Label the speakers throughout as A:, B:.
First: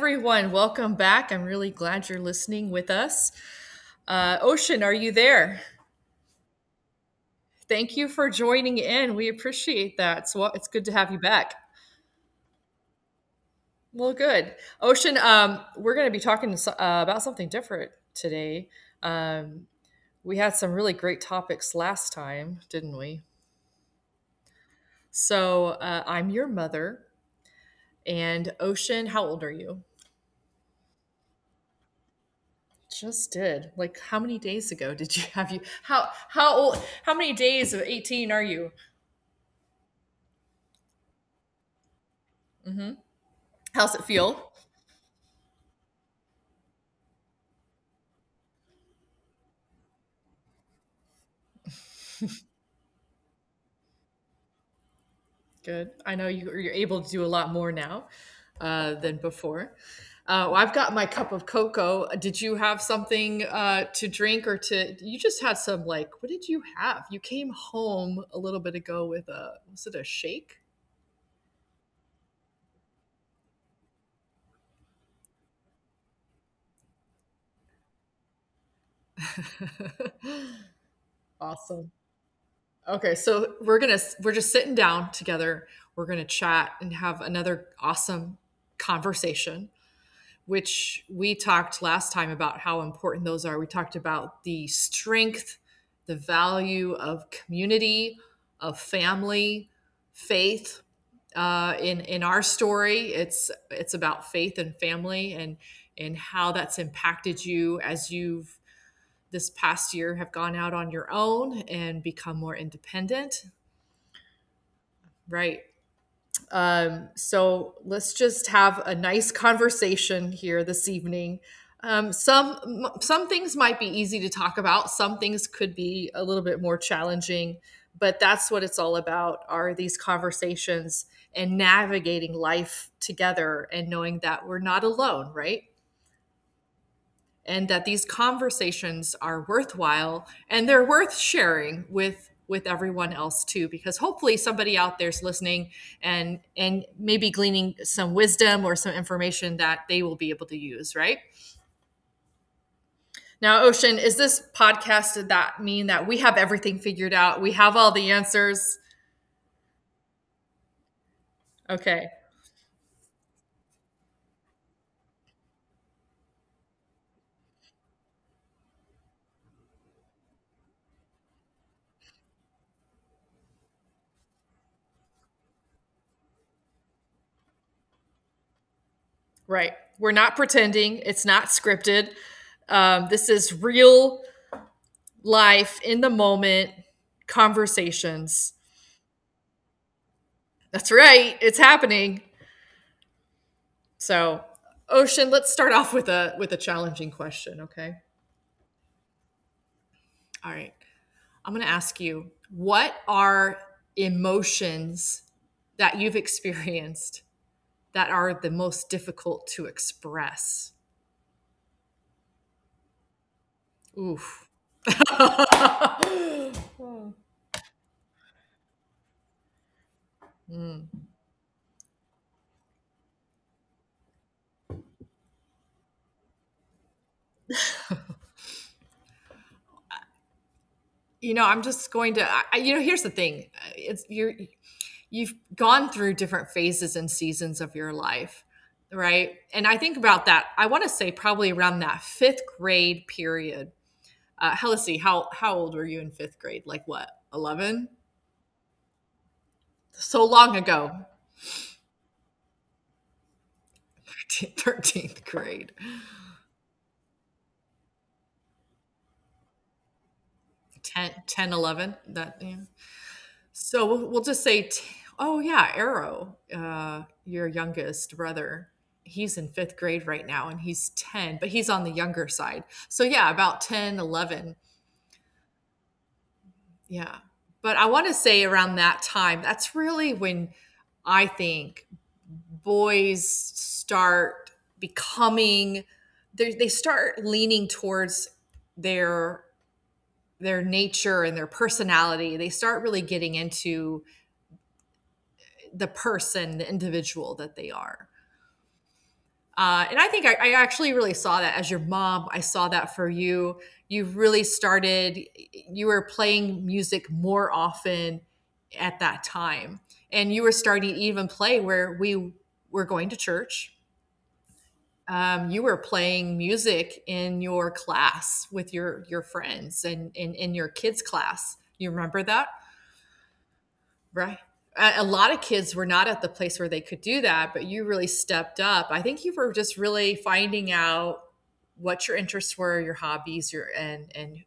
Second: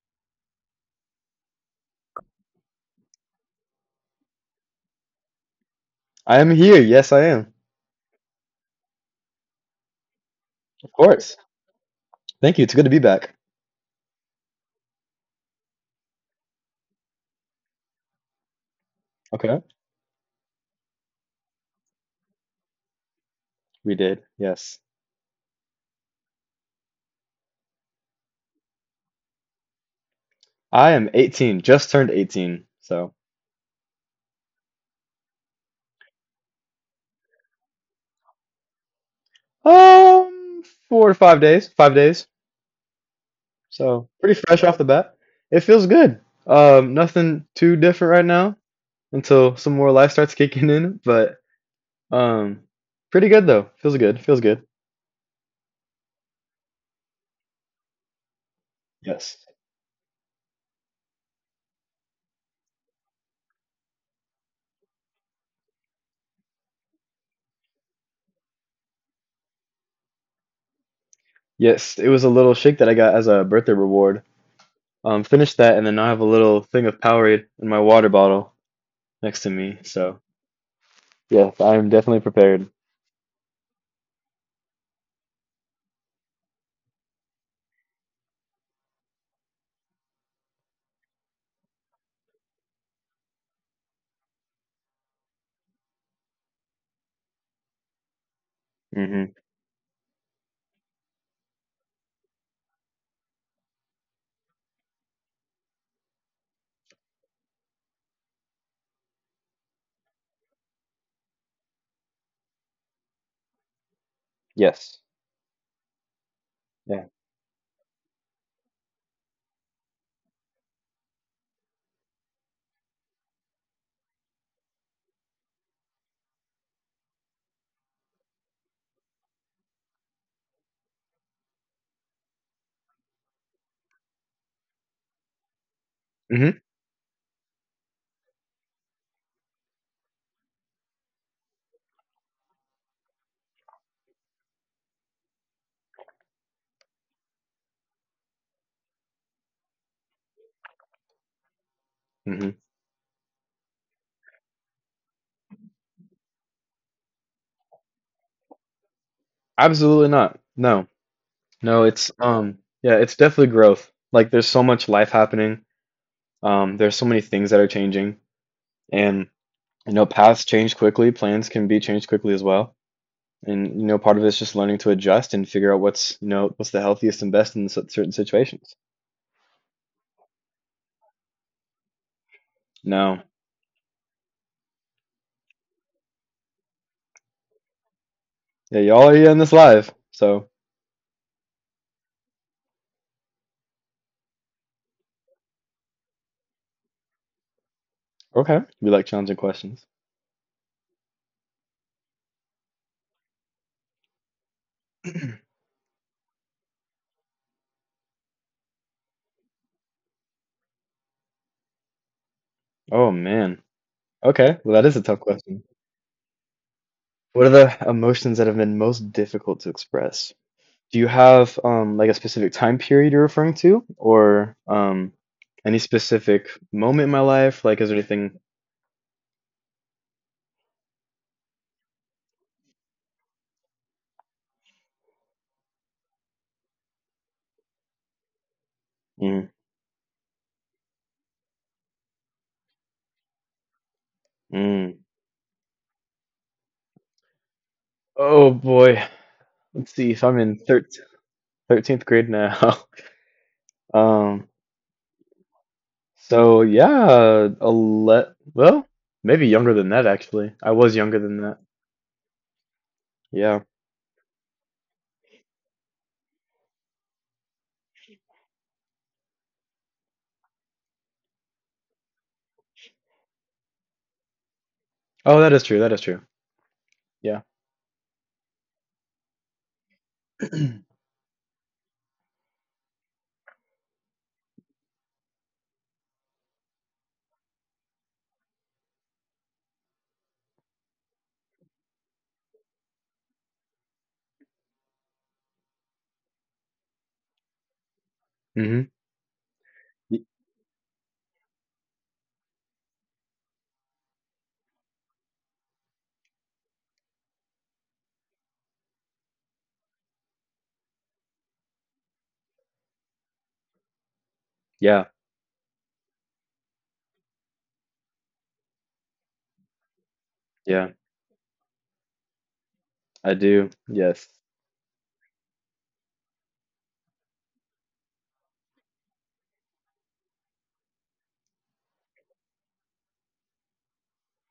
A: everyone, welcome back. I'm really glad you're listening with us. Ocean, are you there?
B: I am here. Yes, I am.
A: Thank you for joining in. We appreciate that. It's good
B: Of
A: to have you
B: course.
A: back.
B: Thank you. It's good to be back.
A: Well, good. Ocean, we're going to be talking about something different today.
B: Okay.
A: Um, we had some really great topics last time, didn't we?
B: We did. Yes.
A: So I'm your mother, and Ocean, how old are you?
B: I am 18, just turned 18. So,
A: Just did. Like, how many days ago did you have you? How old? How many days of 18 are you?
B: um, 4 to 5 days, 5 days.
A: Hmm. How's it
B: So, pretty
A: feel?
B: fresh off the bat. It feels good. Nothing too different right now until some more life starts kicking in, but um, pretty good though. Feels good. Feels good.
A: Good. I know you're able to do a lot more now than
B: Yes.
A: before. Well, I've got my cup of cocoa. Did you have something to drink or to? You just had some like. What did you have? You came home a little bit ago with a. Was it a shake?
B: Yes, it was a little shake that I got as a birthday reward. Finished that, and then now I have a little thing of Powerade in my water bottle next to me. So yes, I'm
A: Awesome.
B: definitely prepared.
A: Okay, so we're just sitting down together. We're gonna chat and have another awesome conversation. Which we talked last time about how important those are. We talked about the strength, the value of community, of
B: Hmm
A: family, faith. In our story, it's about faith and family and how that's impacted you as you've this past year have gone out on your own and become more independent.
B: Yes.
A: Right.
B: Yeah.
A: So let's just have a nice conversation here this evening. Um, some some things might be easy to talk about. Some things could be a little bit more challenging, but that's what it's all about: are these conversations and navigating life together, and knowing that we're not alone, right?
B: hmm
A: And that these conversations are worthwhile and they're worth sharing with everyone else too, because hopefully somebody out there's listening, and maybe gleaning some wisdom or some information that they will be able to use. Right
B: hmm
A: now, Ocean, is this podcast, did that mean that we have everything figured out? We have all the answers?
B: Absolutely not. No. No,
A: Okay.
B: it's definitely growth. Like there's so much life happening. There's so many things that are changing. And you know, paths change quickly, plans can be changed quickly as well. And you know, part of it's just learning to adjust and figure out what's, you know, what's the healthiest and best in certain situations.
A: Right. We're not pretending. It's not scripted.
B: No.
A: This is real life in the moment conversations.
B: Yeah, y'all are here in this live. So
A: That's right. It's happening. So, Ocean, let's start off with a challenging question, okay?
B: okay. We like challenging questions.
A: All right. I'm going to ask you, what are emotions that you've experienced that are the most difficult to express?
B: Oh man.
A: Oof.
B: Okay. Well, that is a tough question. What are the emotions that have been most difficult to express? Do you have like a specific time period you're referring to, or any specific moment in my life? Like, is there anything?
A: I'm just going to I, here's the thing. It's you're you've gone through different phases and seasons of your life, right?
B: Mm,
A: And I think about that. I want to say probably around that fifth grade period. Let's see,
B: mm.
A: how old were you in fifth grade? Like what, 11?
B: Oh boy, let's see if
A: So
B: I'm
A: long
B: in thir
A: ago.
B: 13th grade now. Um,
A: 13th grade.
B: so yeah, a let Well, maybe younger than that actually. I was
A: 10,
B: younger than
A: 10,
B: that.
A: 11. That, yeah.
B: Yeah.
A: So we'll just say, oh yeah, Arrow, your youngest brother. He's in fifth grade right now and he's 10, but he's on the younger side. So, yeah, about 10, 11.
B: Oh, that is true. That is true.
A: Yeah.
B: Yeah.
A: But I want to say around that time, that's really when I think boys start becoming, they start leaning towards their their nature and their personality. They start really getting into the person, the individual that they are.
B: Mm-hmm.
A: And I think I actually really saw that as your mom. I saw that for you. You really started, you were playing music more often at that time. And you were starting to even play where we were going to church.
B: Yeah.
A: You were playing music in your class with your friends and in your
B: Yeah.
A: kids' class. You remember that?
B: I do. Yes.
A: Right. A lot of kids were not at the place where they could do that, but you really stepped up. I think you were just really finding out what your interests were, your hobbies, your and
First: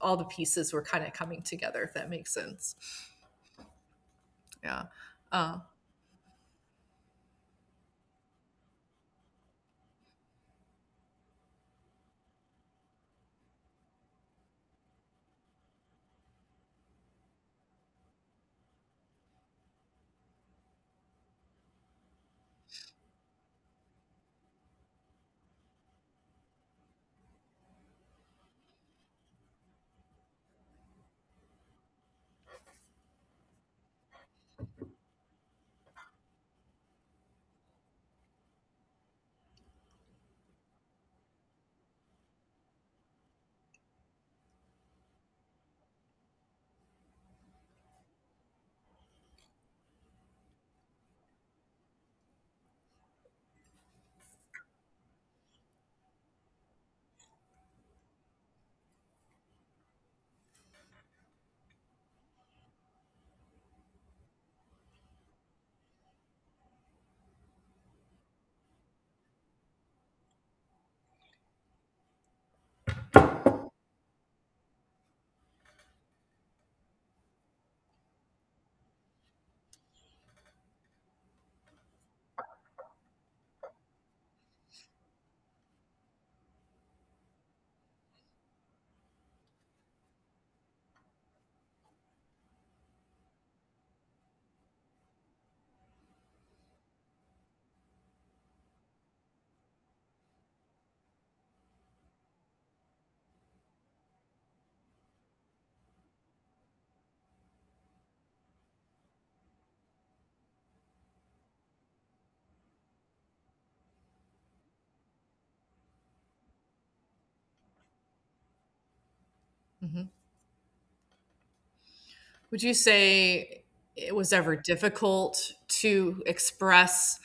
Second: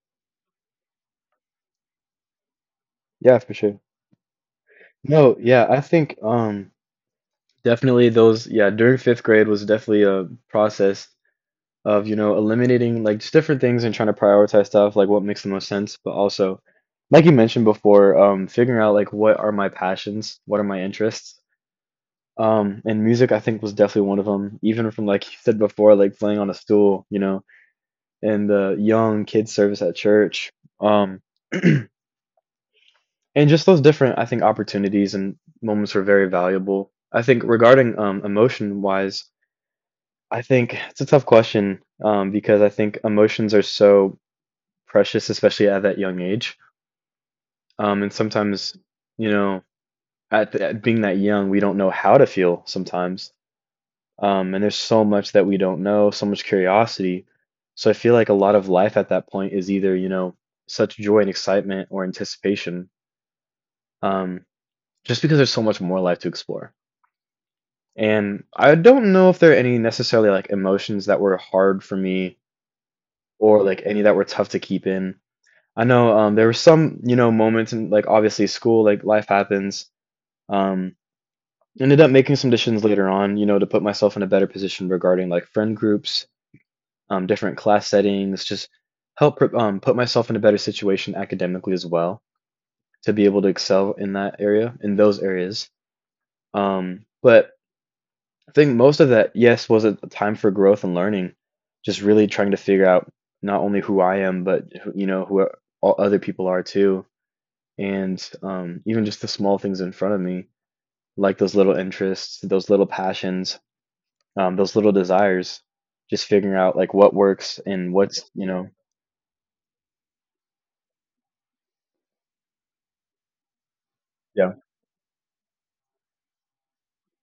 A: all the pieces were kind of coming together. If that makes sense,
B: Yeah, for sure.
A: yeah.
B: No,
A: Uh,
B: yeah, I think Definitely those, yeah, during fifth grade was definitely a process of, you know, eliminating like just different things and trying to prioritize stuff, like what makes the most sense, but also like you mentioned before, figuring out like what are my passions, what are my interests. And music I think was definitely one of them, even from like you said before, like playing on a stool, you know, and the young kids service at church. Um and just those different, I think, opportunities and moments were very valuable. I think regarding emotion wise, I think it's a tough question, because I think emotions are so precious, especially at that young age. And sometimes, you know, at being that young we don't know how to feel sometimes. And there's so much that we don't know, so much curiosity. So I feel like a lot of life at that point is, either you know, such joy and excitement or anticipation, um, just because there's so much more life to explore. And I don't know if there are any necessarily like emotions that were hard for me or like any that were tough to keep in. I know there were some, you know, moments in, like obviously school, like life happens. Um, Ended up making some decisions later on, you know, to put myself in a better position regarding like friend groups, different class settings, just put myself in a better situation academically as well, to be able to excel in that area, in those areas. But I think most of that, yes, was a time for growth and learning. Just really trying to figure out not only who I am, but who, you know who all other people are too, and even just the small things in front of me, like those little interests, those little passions, those little desires. Just figuring out like what works and what's, you know.
A: Mhm. Would you say it was
B: Yeah,
A: ever difficult to express?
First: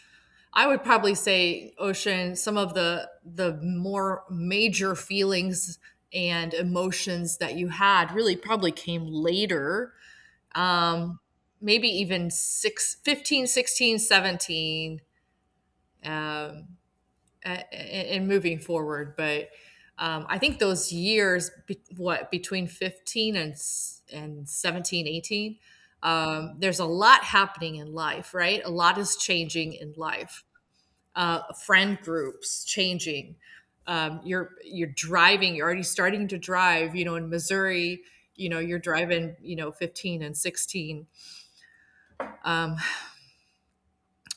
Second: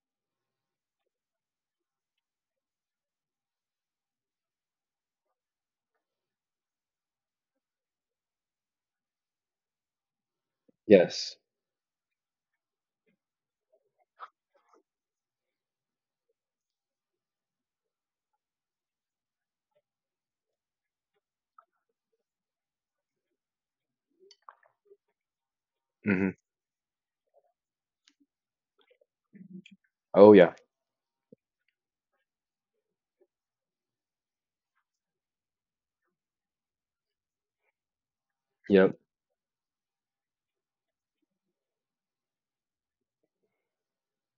A: I would probably say, Ocean, some of the more major feelings and emotions that you had really probably came later. Um,
B: yes.
A: maybe even six, 15, 16, 17, and moving forward. But I think those years, between 15 and 17, 18,
B: hmm
A: there's a lot happening in life, right? A lot is changing in
B: oh
A: life,
B: yeah.
A: friend groups changing. You're driving. You're already starting to drive. You know, in Missouri, you know you're
B: Yep.
A: driving. You know, 15 and 16. Um,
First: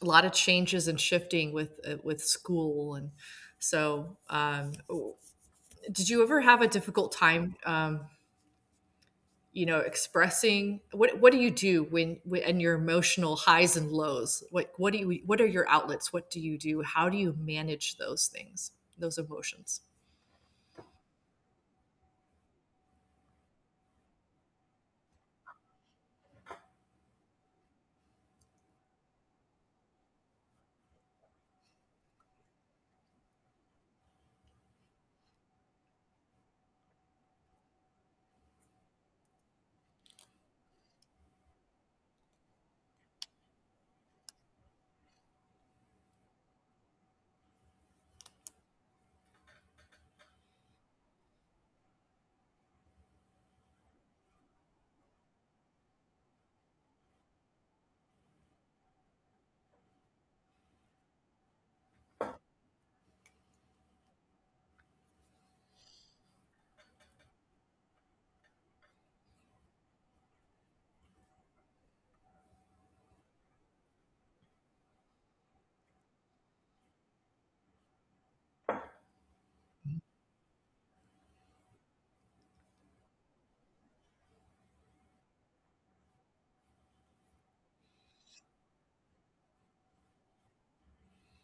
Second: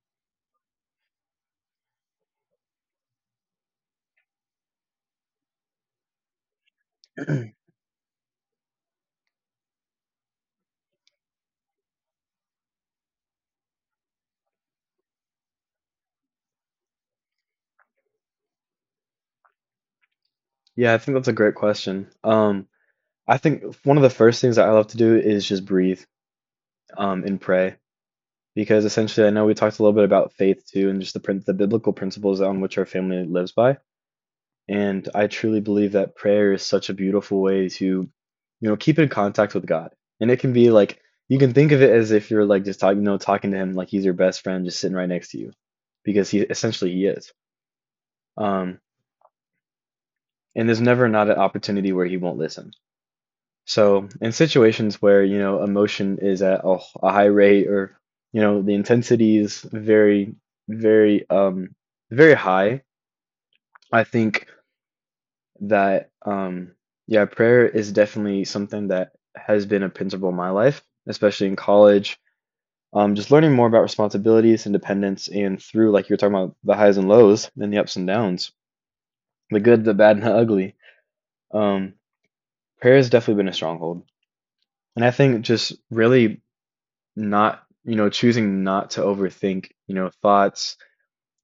A: a lot of changes and shifting with school and so. Did you ever have a difficult time? You know, expressing what do you do when and your emotional highs and lows? What do you, what are your outlets? What do you do? How do you manage those things, those emotions?
B: Yeah. I think that's a great question. I think one of the first things that I love to do is just breathe, and pray. Because essentially, I know we talked a little bit about faith too, and just the biblical principles on which our family lives by. And I truly believe that prayer is such a beautiful way to, you know, keep in contact with God. And it can be like, you can think of it as if you're like just talking, you know, talking to him like he's your best friend just sitting right next to you, because he essentially he is. um and there's never not an opportunity where he won't listen. So, in situations where, you know, emotion is at a a high rate, or, you know, the intensity is very, very, very high, I think that, yeah, prayer is definitely something that has been a principle in my life, especially in college. Just learning more about responsibilities and dependence, and through, like you were talking about, the highs and lows and the ups and downs, the good, the bad, and the ugly. Um, Prayer has definitely been a stronghold. And I think just really not, you know, choosing not to overthink, you know, thoughts,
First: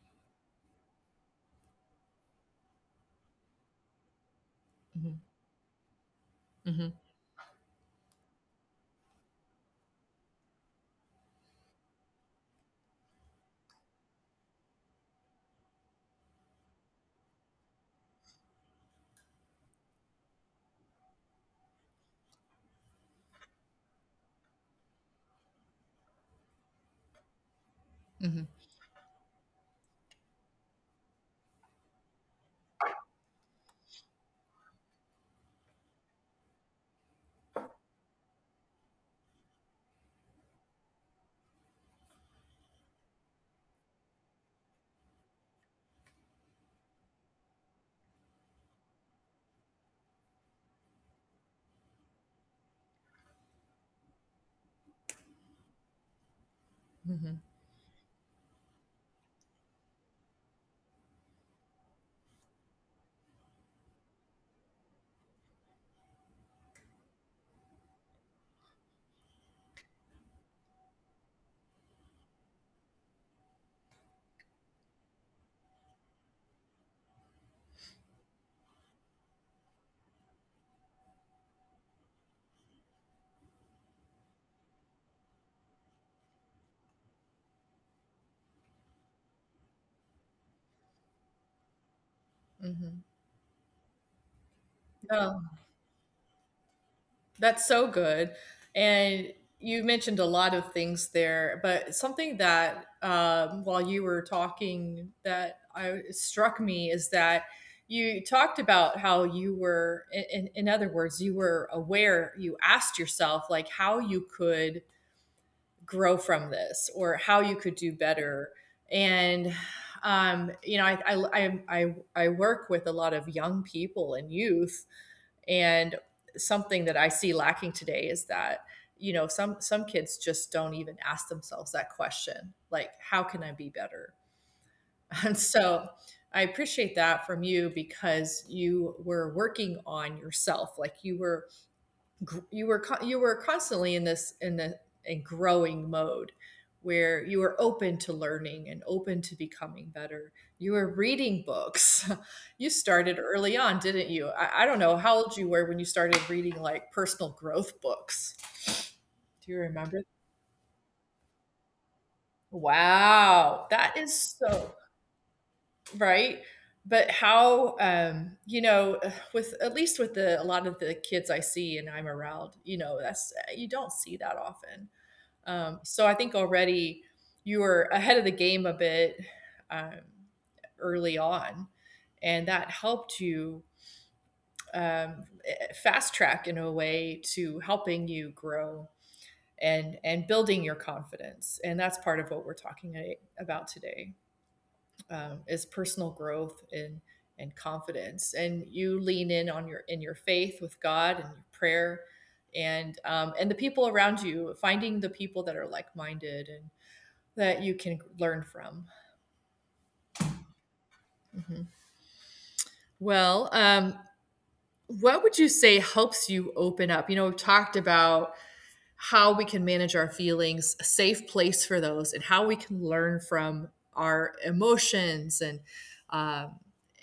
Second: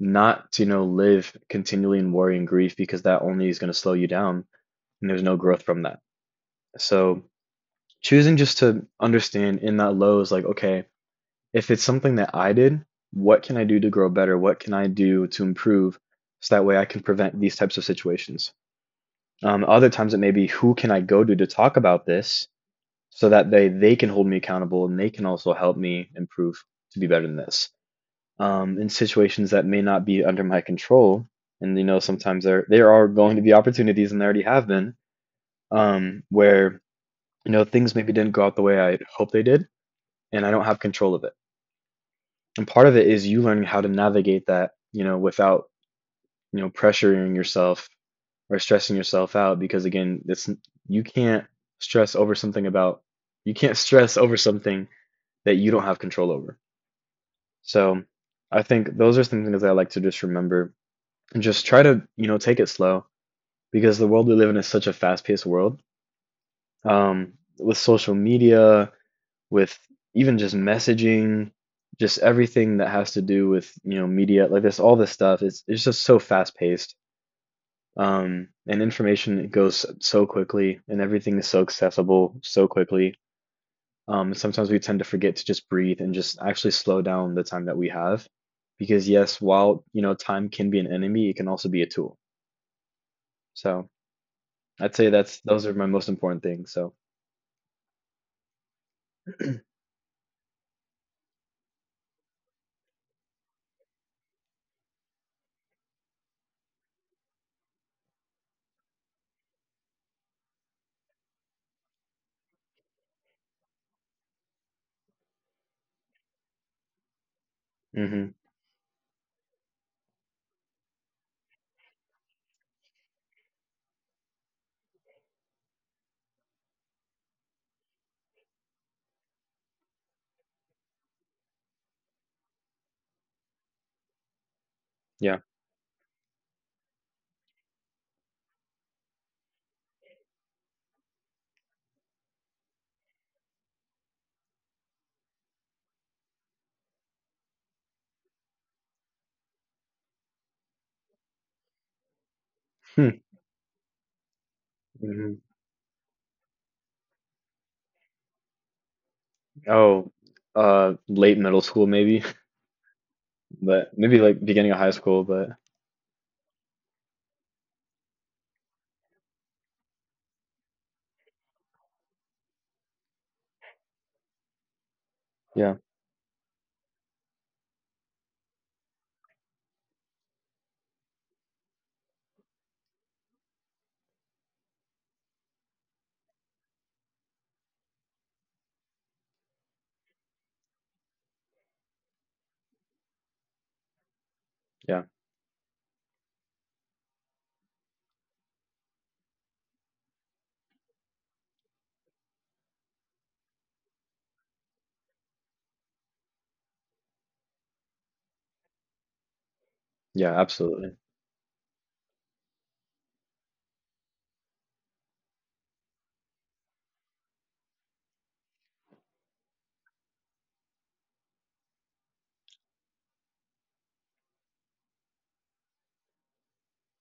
B: not to, you know, live continually in worry and grief, because that only is going to slow you down, and
A: Mm-hmm.
B: there's no growth from that.
A: Mhm,
B: So choosing just to understand in that low is like, okay, if it's something that I did, what can I do to grow better? What can I do to improve? So that way I can prevent these types of situations. Other times it may be who can I go to talk about this, so that they can hold me accountable, and they can also help me improve to be better than this.
A: mhm,
B: In situations that may not be under my control. And you know, sometimes there are going to be opportunities, and there already have been, where you know things maybe didn't go out the way I hoped they did, and I don't have control of it. And part of it is you learning how to navigate that, you know, without, you know, pressuring yourself or stressing yourself out, because again, it's, you can't stress over something about you can't stress over something that you don't have control over.
A: mhm,
B: So I think those are some things that I like to just remember, and just try to, you know, take it slow, because the world we live in is such a fast-paced world, um, with social media, with even just messaging, just everything that has to do with, you know, media like this, all this stuff. It's just so fast-paced, and information, it goes so quickly, and everything is so accessible so quickly. Sometimes we tend to forget to just breathe and just actually slow down the time that we have, because yes, while you know, time can be an enemy, it can also be a tool.
A: mhm.
B: So I'd say
A: No,
B: that's those are my most important things. So,
A: that's so good, and you mentioned a lot of things there, but something that, while you were talking that I struck me is that you talked about how you were I in other words, you were aware, you asked yourself, like, how you could grow from this or how you could do
B: hmm
A: better, and, you know, I work with a lot of young people and youth. And something that I see lacking today is that, you know, some kids just don't even ask themselves that question, like how can I be better? And
B: yeah.
A: so I appreciate that from you, because you were working on yourself, like you were you were constantly in this in growing mode, where you were open to learning and open to becoming better. You were reading books. You
B: Hmm.
A: started early on, didn't you? I don't know how
B: Hmm.
A: old you were when you started reading like personal growth books. Do you remember?
B: Oh, late middle school maybe,
A: Wow, that
B: but maybe
A: is
B: like beginning
A: so.
B: of high school. But
A: Right. But how, with, at least with the a lot of the kids I see and I'm around, you know, that's you don't see that often.
B: yeah.
A: So I think already you were ahead of the game a bit, um, early on, and that helped you, fast track in a way, to helping you grow and building your confidence. And that's part of what we're talking about today,
B: Yeah,
A: is personal growth and confidence. And you lean in on your faith with God, and your prayer, and the people around you, finding the people that are like minded and that you can learn from.
B: yeah, absolutely.
A: Mhm. Well, what would you say helps you open up? You know, we've talked about how we can manage our feelings, a safe place for those, and how we can learn from our emotions, and um,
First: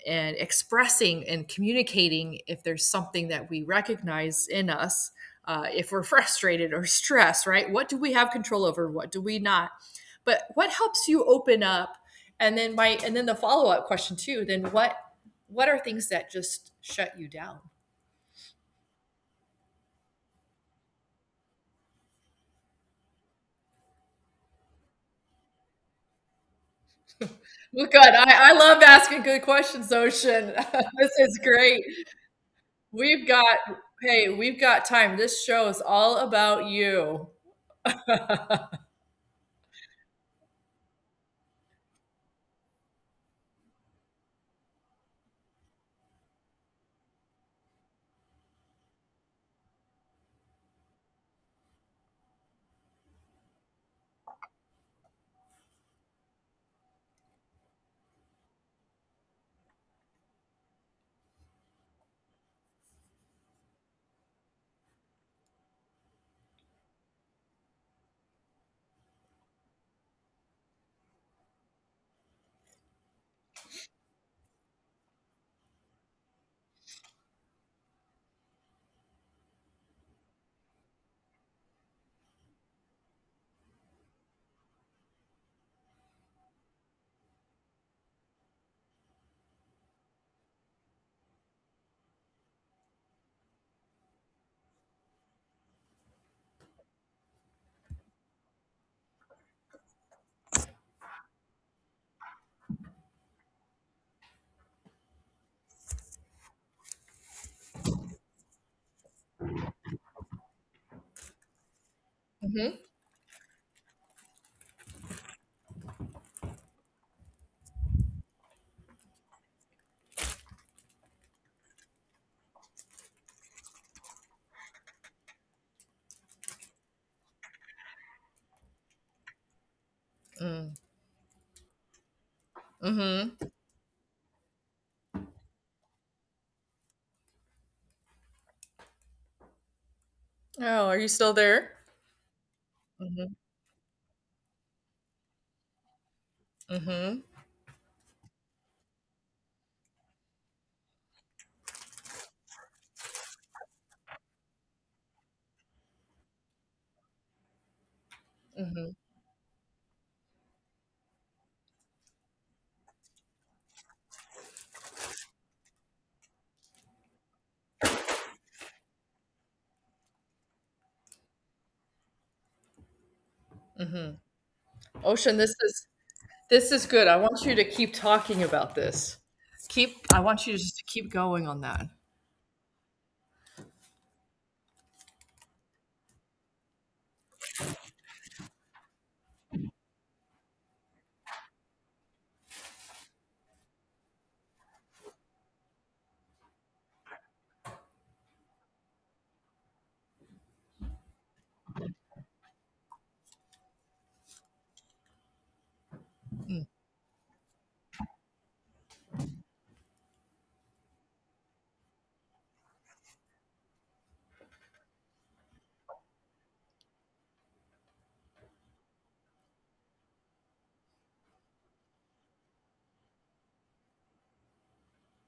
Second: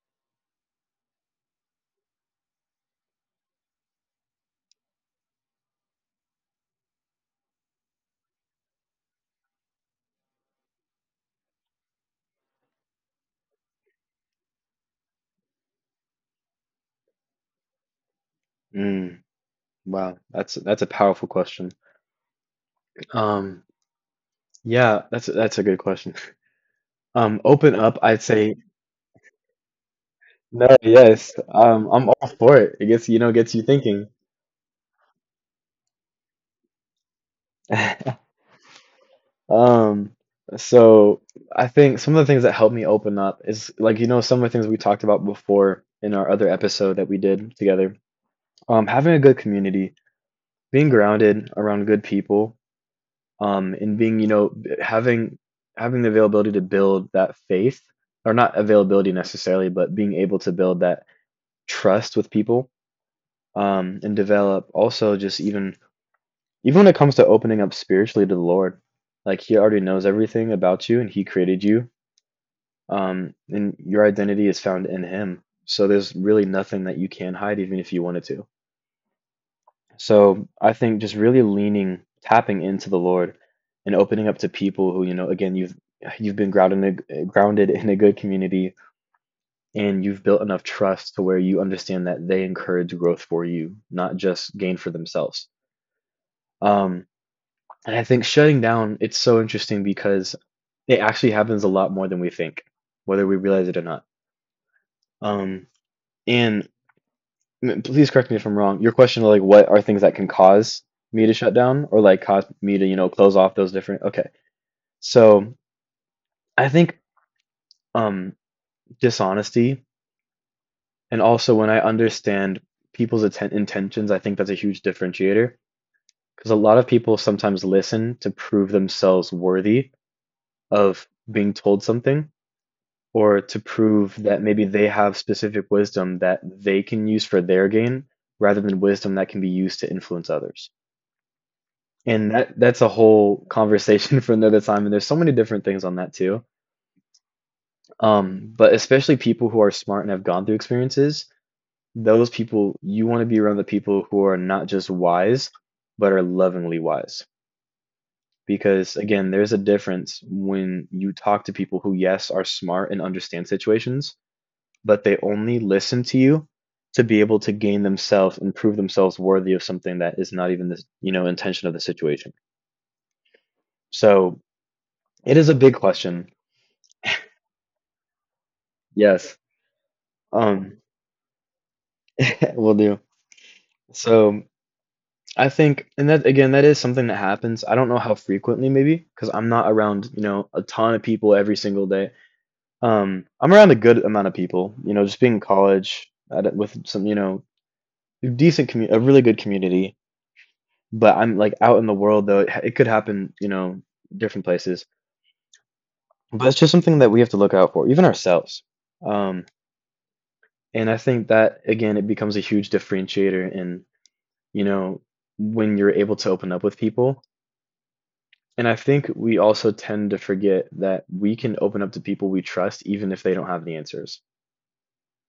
A: expressing and communicating if there's something that we recognize in us, if we're frustrated or stressed, right? What do we have control over? What do we not? But what helps you open up? And then my, and then the follow up question too. Then what are things that just shut you down?
B: Mm, wow, that's a powerful question. Um, yeah, that's a good question. Open
A: Well,
B: up,
A: good.
B: I'd
A: I
B: say
A: love asking good questions, Ocean.
B: no.
A: This
B: Yes,
A: is great.
B: I'm all for it. It gets, you
A: We've
B: know, gets
A: got,
B: you thinking.
A: Hey, we've got time. This show is all about you.
B: Um, so I think some of the things that helped me open up is, like, you know, some of the things we talked about before in our other episode that we did together. Having a good community, being grounded around good people, and being, you know, having the availability to build that faith, or not availability necessarily, but being able to build that trust with people, and develop also just even even when it comes to opening up spiritually to the Lord. Like he already knows everything about you and he created you, and your identity is found in him. So there's really nothing that you can hide, even if you wanted to. So I think just really leaning, tapping into the Lord, and opening up to people who, you know, again, you've been grounded in a good community, and you've built enough trust to where you understand that they encourage growth for you, not just gain for themselves. Um, and I think shutting down, it's so interesting because it actually happens a lot more than we think, whether we realize it or not. Um, and please correct me if I'm wrong. Your question, like, what are things that can cause me to shut down, or like cause me
A: Mm-hmm.
B: to, you know, close off those different? Okay. So I think um dishonesty, and also when I understand people's intentions, I think that's a huge differentiator, because a lot of people sometimes listen to prove themselves worthy
A: Mm.
B: of being told something, or
A: Mm-hmm.
B: to prove that maybe they have specific wisdom that they can use for their gain, rather than wisdom that can be used to influence others.
A: Oh, are you still there?
B: And that's a
A: Mm-hmm.
B: whole conversation for another time. And there's so many different things on that too.
A: Mm-hmm.
B: But especially people who are smart and have gone through experiences, those people you want to be around the people who are not just wise, but are lovingly wise.
A: Mm-hmm.
B: Because again, there's a difference when you talk to people who, yes, are smart and understand situations, but they only listen to you to be able to gain themselves and prove themselves worthy of something that is not even the intention of the situation.
A: Mm-hmm.
B: So it
A: Ocean,
B: is a
A: this
B: big
A: is
B: question.
A: this is good. I want you to keep talking about this.
B: Yes.
A: Keep. I want you to
B: Um,
A: just keep going on that.
B: will do. So I think, and that again, that is something that happens. I don't know how frequently, maybe, because I'm not around, you know, a ton of people every single day. I'm around a good amount of people, you know, just being in college at, with some, you know, decent commu a really good community. But I'm like out in the world though, it could happen, you know, different places. But it's just something that we have to look out for, even ourselves. Um, and I think that again, it becomes a huge differentiator in you know, when you're able to open up with people. And I think we also tend to forget that we can open up to people we trust even if they don't have the answers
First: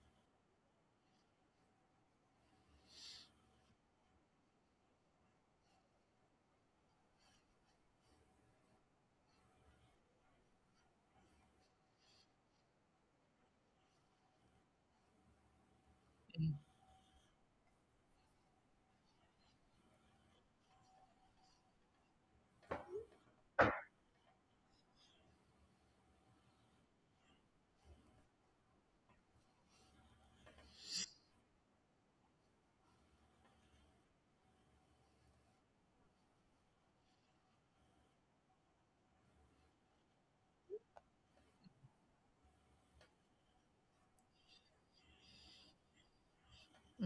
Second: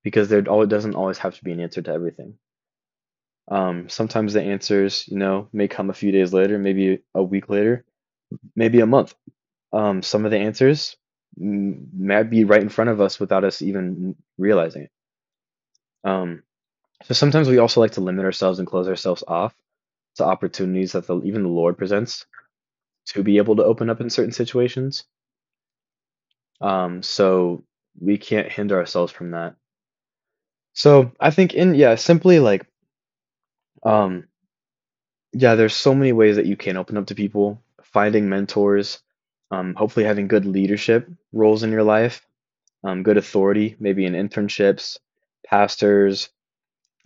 B: because doesn't always have to be an answer to everything. Sometimes the answers, you know, may come a few days later, maybe a week later, maybe a month. Some of the answers might be right in front of us without us even realizing it. Um, so sometimes we also like to limit ourselves and close ourselves off to opportunities that even the Lord presents to be able to open up in certain situations. So we can't hinder ourselves from that. So I think in yeah, simply like um, yeah, there's so many ways that you can open up to people. Finding mentors, hopefully having good leadership roles in your life, good authority, maybe in internships, pastors,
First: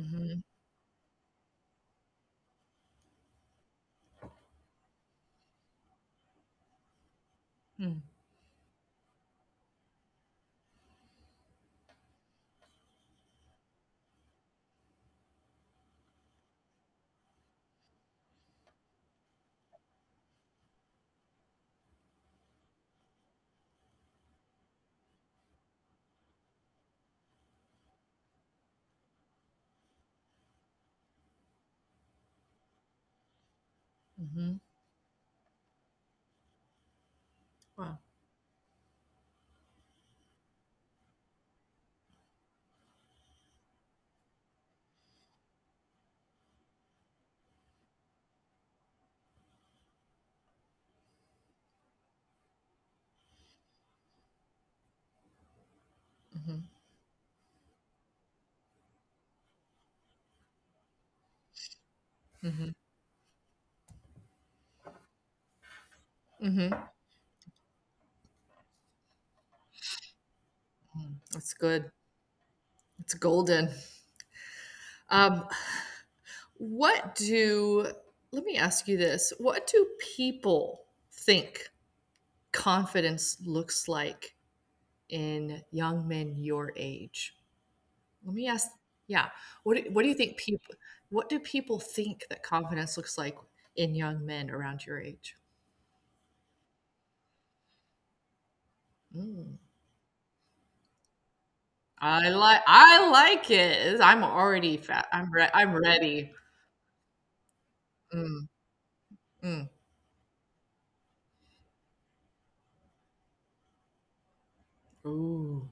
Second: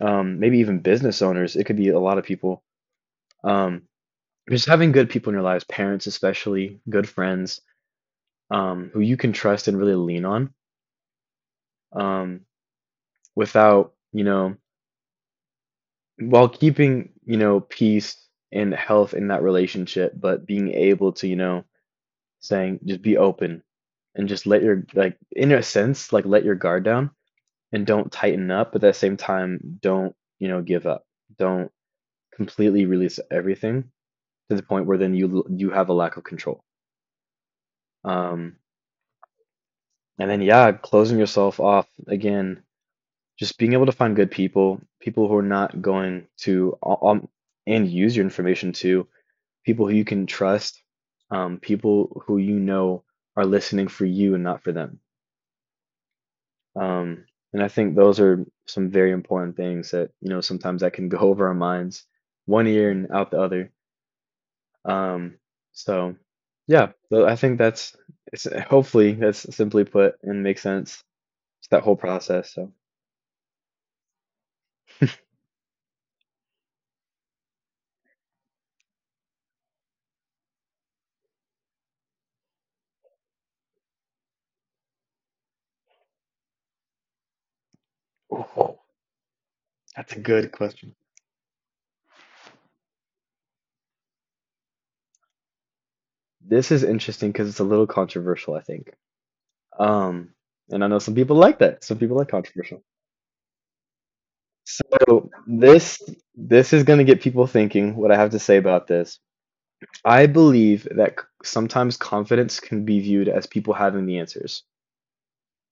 B: maybe even business owners. It could be a lot of people. Um, just having good people in your lives, parents especially, good friends
A: Mm-hmm.
B: who you can trust and really lean on. Um, without, you know, while keeping, you know, peace and health in that relationship, but being able to, you know, saying just be open and just let your like in a sense, like let your guard down and don't tighten up, but at the same time, don't, you know, give up. Don't completely release everything
A: Mm-hmm.
B: to the point where then you have a lack of control.
A: Wow.
B: Um, and then yeah, closing yourself off again just being able to find good people, people who are not going to and use your information to people who you can trust, people who you know are listening for you and not for them.
A: Mm-hmm.
B: Um, and I think those are some very important things that you know sometimes that can go over our minds one
A: Mm-hmm.
B: ear and out the other. Um, so
A: Mm-hmm.
B: yeah, I think that's it's, hopefully that's simply put and makes sense.
A: Mm-hmm. That's
B: It's that
A: good.
B: whole process. So
A: It's golden. Um, What do, let me ask you this. What do people think confidence looks like in young men your age? Let me ask,
B: ooh,
A: yeah. What do, what do
B: that's
A: you
B: a
A: think
B: good
A: people,
B: question.
A: what do people think that confidence looks like in young men around your age?
B: This is interesting because it's a little controversial, I think.
A: Mm.
B: Um, and I know some people like that. Some people like controversial.
A: I like it. I'm already fat.
B: So
A: I'm
B: this
A: ready.
B: this is going to get people thinking what I have to
A: Mm,
B: say about this.
A: mm.
B: I believe that sometimes confidence can be viewed as people having the answers,
A: Ooh.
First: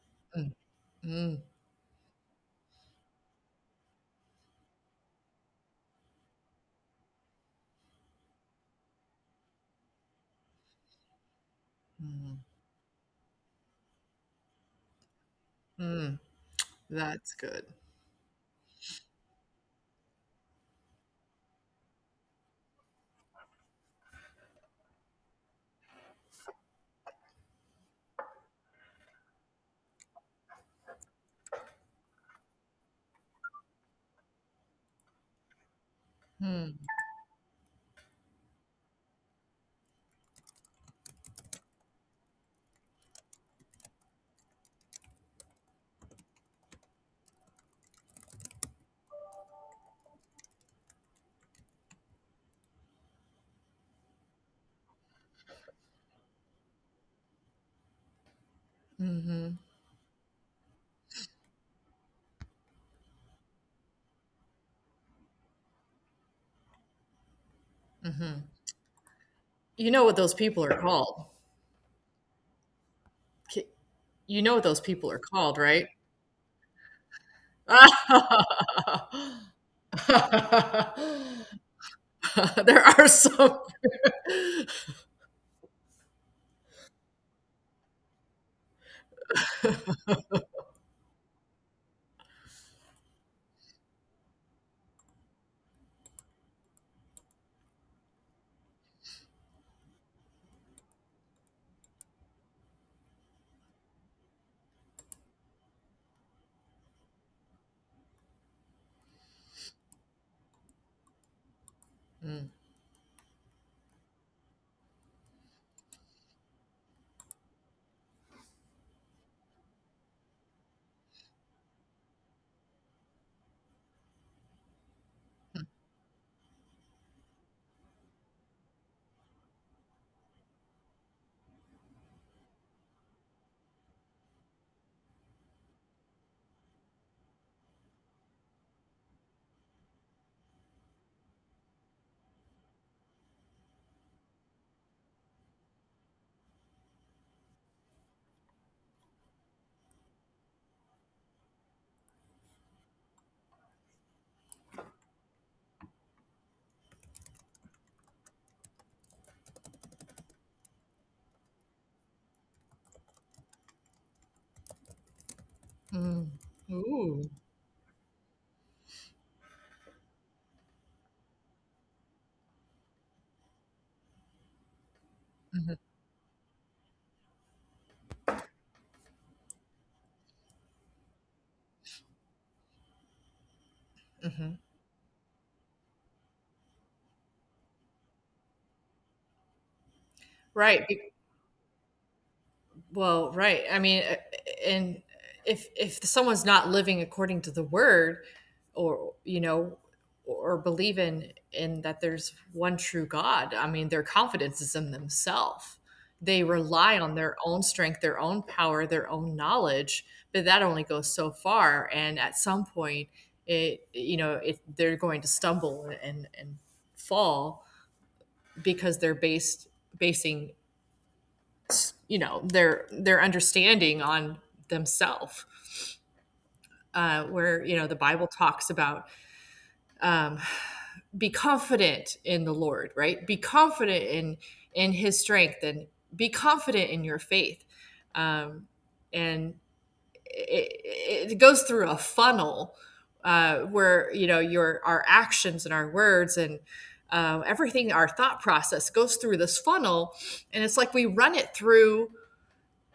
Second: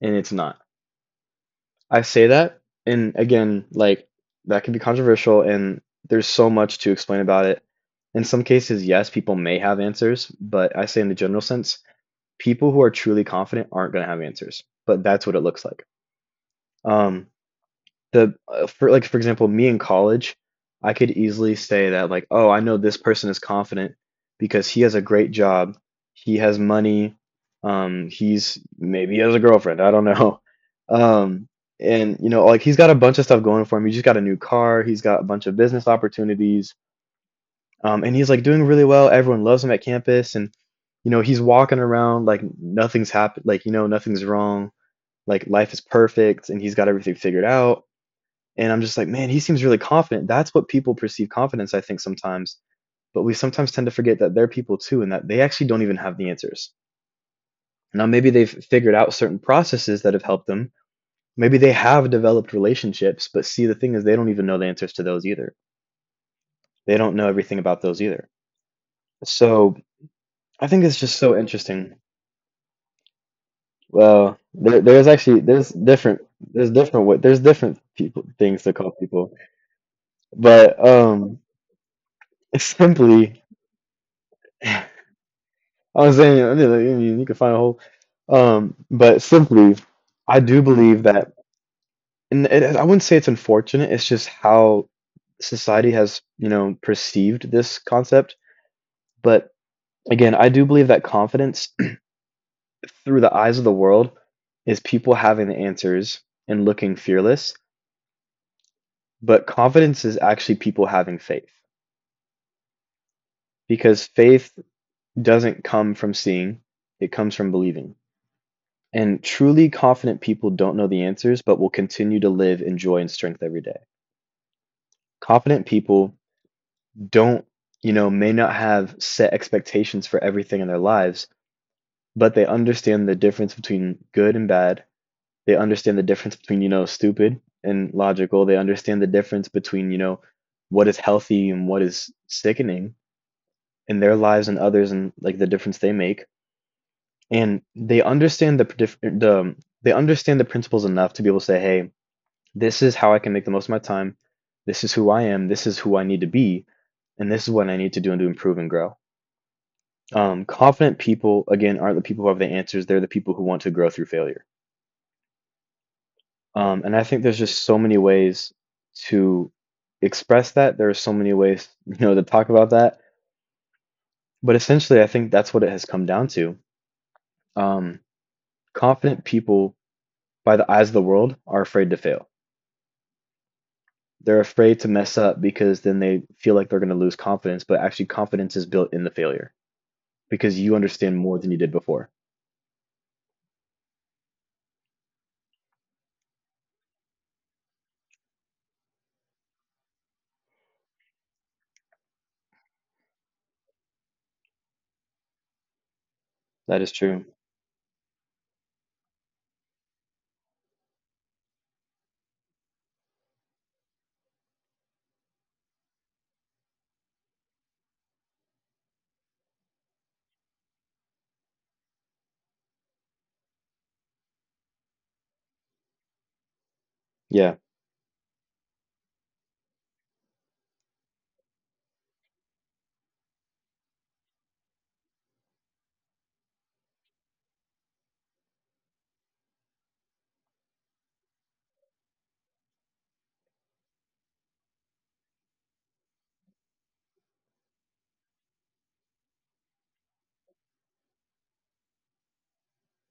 B: and it's
A: Mm,
B: not.
A: mm,
B: I say that, and again, like that can be controversial, and there's so much to explain about it. In some cases, yes, people may have answers, but I say in the general sense,
A: mm,
B: people who are truly confident aren't going to have answers, but that's what it looks like.
A: mm.
B: Um,
A: That's good.
B: the for like for example, me in college, I could easily say that like, oh, I know this person is confident because he has a great job, he has money, he's maybe he has a girlfriend, I don't know, um, and you know like he's got a bunch of stuff going for him. He just got a new car, he's got a bunch of business opportunities,
A: Mm,
B: and he's like doing really well. Everyone loves him at campus, and you know he's walking around like nothing's happened, like you know nothing's wrong, like life is perfect, and he's got everything figured out. And I'm just like, man, he seems really confident. That's what people perceive confidence, I think, sometimes. But we sometimes tend to forget that they're people too, and that they actually don't even have the answers. Now, maybe they've figured out certain
A: mhm.
B: processes that have helped them. Maybe they have developed relationships, but see, the thing is, they don't even know the answers to those either. They don't know everything about those either.
A: Hmm.
B: So
A: You know what those
B: I
A: people
B: think
A: are
B: it's just so
A: called.
B: interesting.
A: K-
B: Well,
A: You know what
B: there,
A: those
B: there's
A: people are
B: actually
A: called,
B: there's
A: right?
B: different there's different what there's different people things to call people, but
A: There are
B: simply,
A: some.
B: I was saying I mean, like, I mean, you can find a whole, but simply, I do believe that, and it, I wouldn't say it's unfortunate. It's just how society has you know perceived this concept. But again, I do believe that confidence through the eyes of the world is people having the answers and looking fearless, but confidence is actually people having faith
A: Mm,
B: because faith doesn't come from seeing, it comes from believing. And truly confident people don't know the answers, but will continue to live in joy and strength every day. Confident people don't, you know, may not have set expectations for everything in their lives, but they understand the difference between good and bad. They understand the difference between, you know, stupid and logical. They understand the difference between, you know, what is healthy and what is sickening in their lives and others and like the difference they make and they understand they understand the principles enough to be able to say hey, this is how I can make the most of my time, this is who I am, this is who I need to be, and this is what I need to do and to improve and grow. Confident people again aren't the people who have the answers, they're the people who want to grow through failure.
A: mm.
B: And I think there's
A: Ooh.
B: just so many ways to express that, there are so many ways you know to talk about that, but essentially I think that's what it has
A: Mhm,
B: come down to. um, confident people by the eyes of the world are afraid to fail. They're
A: mhm.
B: afraid to mess up because then they feel like they're going to lose confidence, but actually, confidence is built in the failure because you
A: Right.
B: understand more than you did before.
A: Well, right. I mean, and if someone's not living according to the word, or you know, or believe in that there's one true God, I mean, their confidence is in themselves. They
B: That is
A: rely
B: true.
A: on their own strength, their own power, their own knowledge, but that only goes so far. And at some point, it you know, it, they're going to stumble and fall because they're based basing their understanding on themselves,
B: Yeah.
A: where the Bible talks about, um, be confident in the Lord. Right, be confident in His strength and be confident in your faith. Um, and it goes through a funnel, where you know your our actions and our words and, everything, our thought process goes through this funnel. And it's like we run it through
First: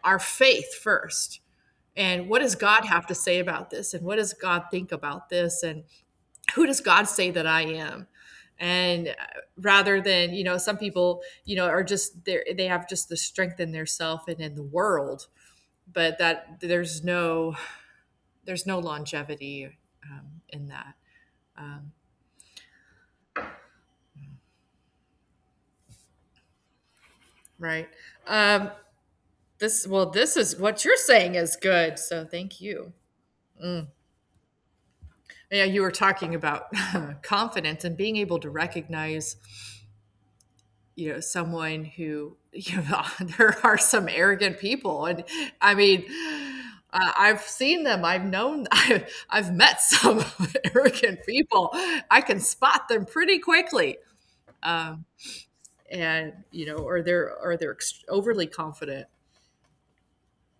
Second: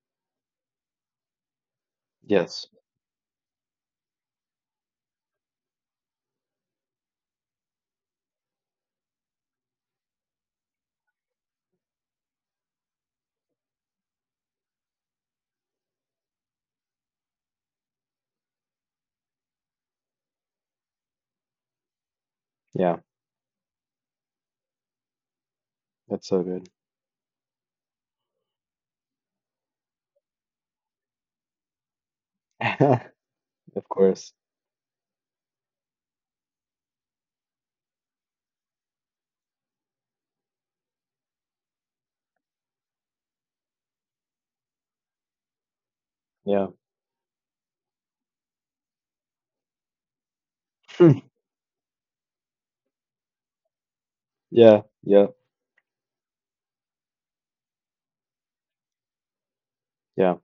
A: our faith first. And what does
B: Yes.
A: God have to say about this? And what does God think about this? And who does God say that I am? And Rather than, you know, some people, you know, are just there, they have just the strength in their self and in the world, but that there's there's no longevity in that. Um,
B: Yeah. That's so good.
A: right. Um, this is what you're saying is good. So thank you.
B: Of course.
A: Yeah, you were talking about confidence and being able to recognize, someone who, there are some arrogant people. And I mean
B: Yeah.
A: I've seen them, I've known I've met some arrogant people. I can spot them pretty quickly.
B: Yeah. Yeah.
A: And, you know, or they're overly confident.
B: Yeah.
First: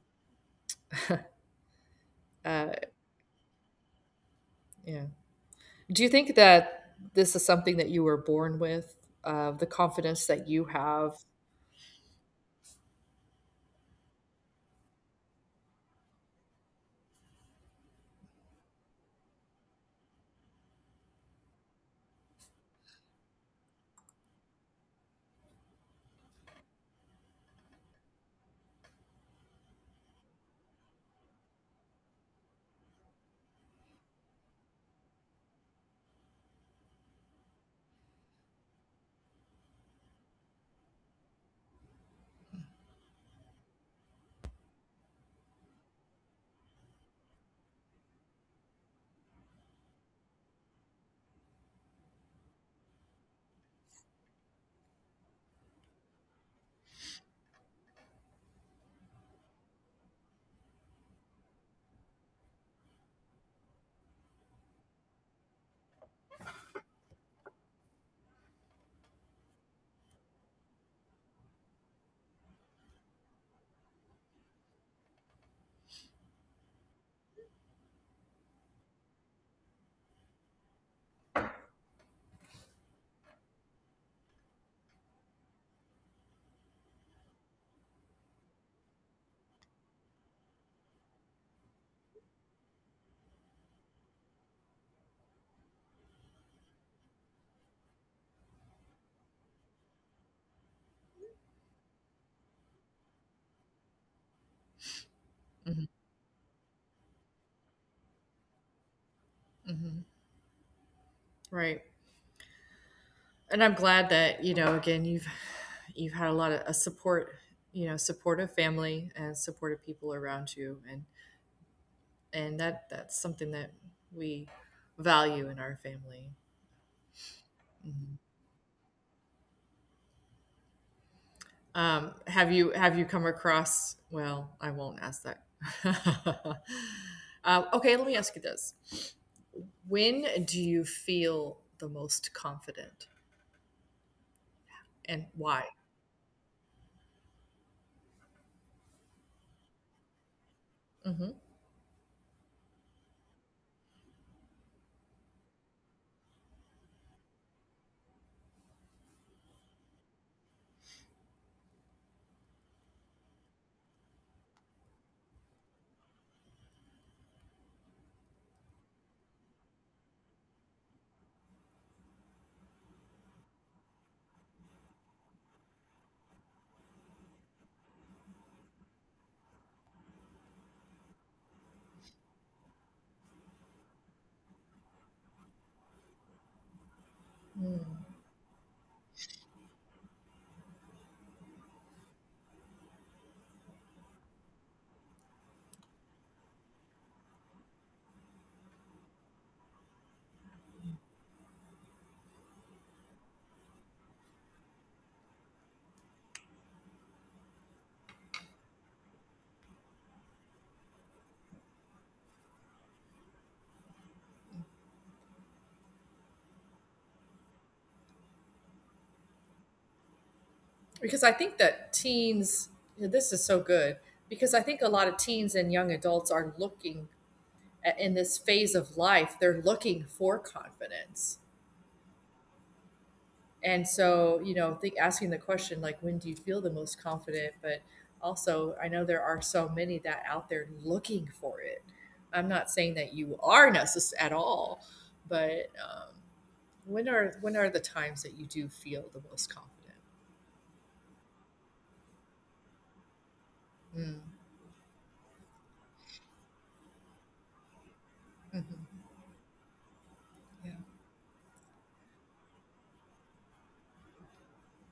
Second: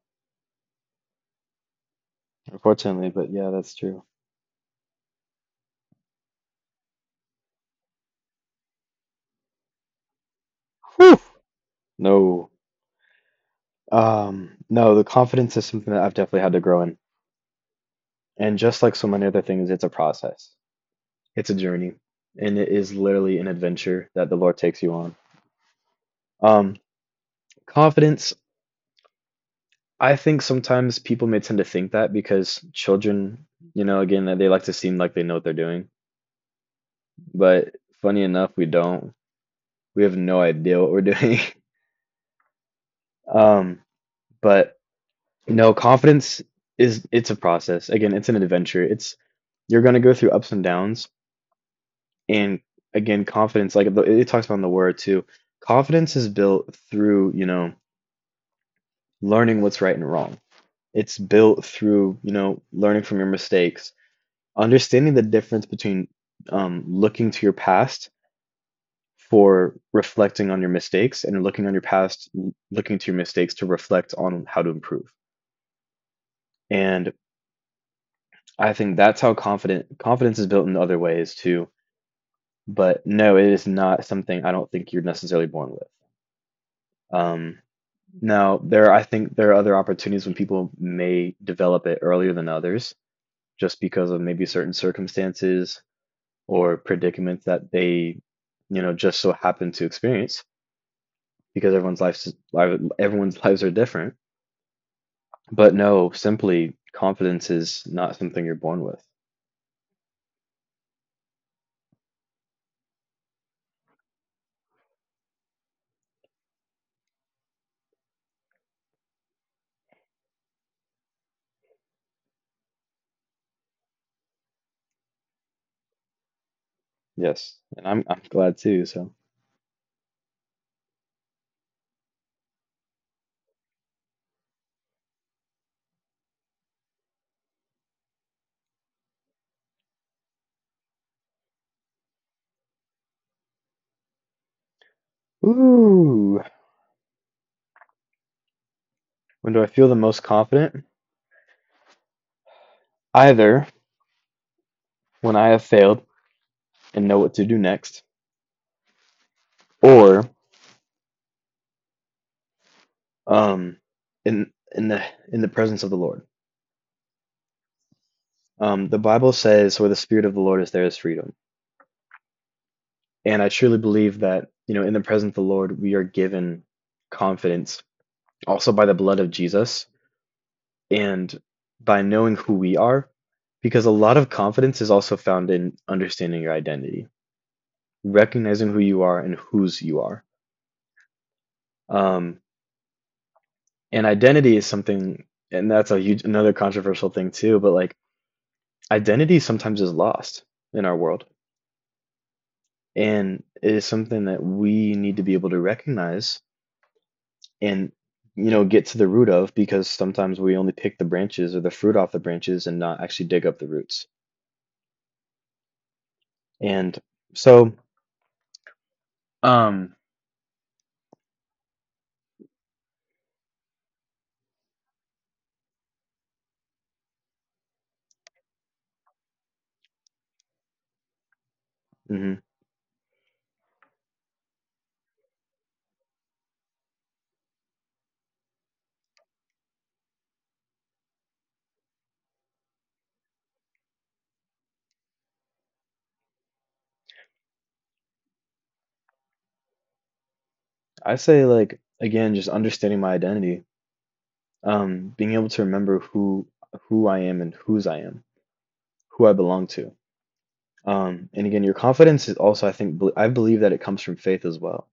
A: uh,
B: Unfortunately, but yeah, that's true.
A: yeah, do you think that this is something that you were born with, the confidence that you have?
B: Whew. No. No, the confidence is something that I've definitely had to grow in. And just like so many other things, it's a process. It's a journey, and it is literally an adventure that the Lord takes you on. Um, confidence, I think sometimes people may tend to think that because children, you know, again, that they like to seem like they know what they're doing. But funny enough, we don't. We have no idea what we're doing. Um, but no, confidence is it's a process. Again, it's an adventure. It's you're going to go through ups and downs and again confidence like it talks about in the word too, confidence is built through you know learning what's right and wrong. It's built through, you know, learning from your mistakes, understanding the difference between looking to your past for reflecting on your mistakes and looking on your past, looking to your mistakes to reflect on how to improve. And I think that's how confident confidence is built in other ways too. But no, it is not something I don't think you're necessarily born with. Um, I think there are other opportunities when people may develop it earlier than others just because of maybe certain circumstances or predicaments that they, you know, just so happen to experience because everyone's lives are different. But
A: Mhm,
B: no, simply confidence is not something you're born with.
A: mhm. Right. And I'm glad that, you know, again, you've had a lot of a support, you know, supportive family and supportive people around you, and that that's something that we value in our family.
B: Yes, and
A: Mhm.
B: I'm glad too. So,
A: Have you have you come across? Well, I won't ask that. Okay, let me ask you this: when do you feel the most confident, and why?
B: ooh, when do I feel the most confident?
A: Mm-hmm.
B: Either when I have failed and know what to do next, or um, in in the in the presence of the Lord. The Bible says, where the Spirit of the Lord is, there is freedom. And I truly believe that, you know, in the presence of the Lord, we are given confidence also by the blood of Jesus and by knowing who we are, because a lot of confidence is also found in understanding your identity, recognizing who you are and whose you are. Um, and identity is something, and that's a huge, another controversial thing too, but like identity sometimes is lost in our world. And it is something that we need to be able to recognize and you know get to the root of because sometimes we only pick the branches or the fruit off the branches and not actually dig up the roots and so um
A: Because I think that this is so good, because I think a lot of teens and young adults are looking at, in this phase of life, they're looking for confidence.
B: mhm,
A: And so, you know, think asking the question like, when do you feel the most confident? But also, I know there are so many that out there looking for it. I'm not saying that you are necessary at all, but, um, when are the times that you do feel the most confident?
B: I say like, again, just understanding my identity, being able to remember who I am and whose I am, who I belong to.
A: Yeah.
B: And again, your confidence is also, I think, I believe that it comes from faith as well.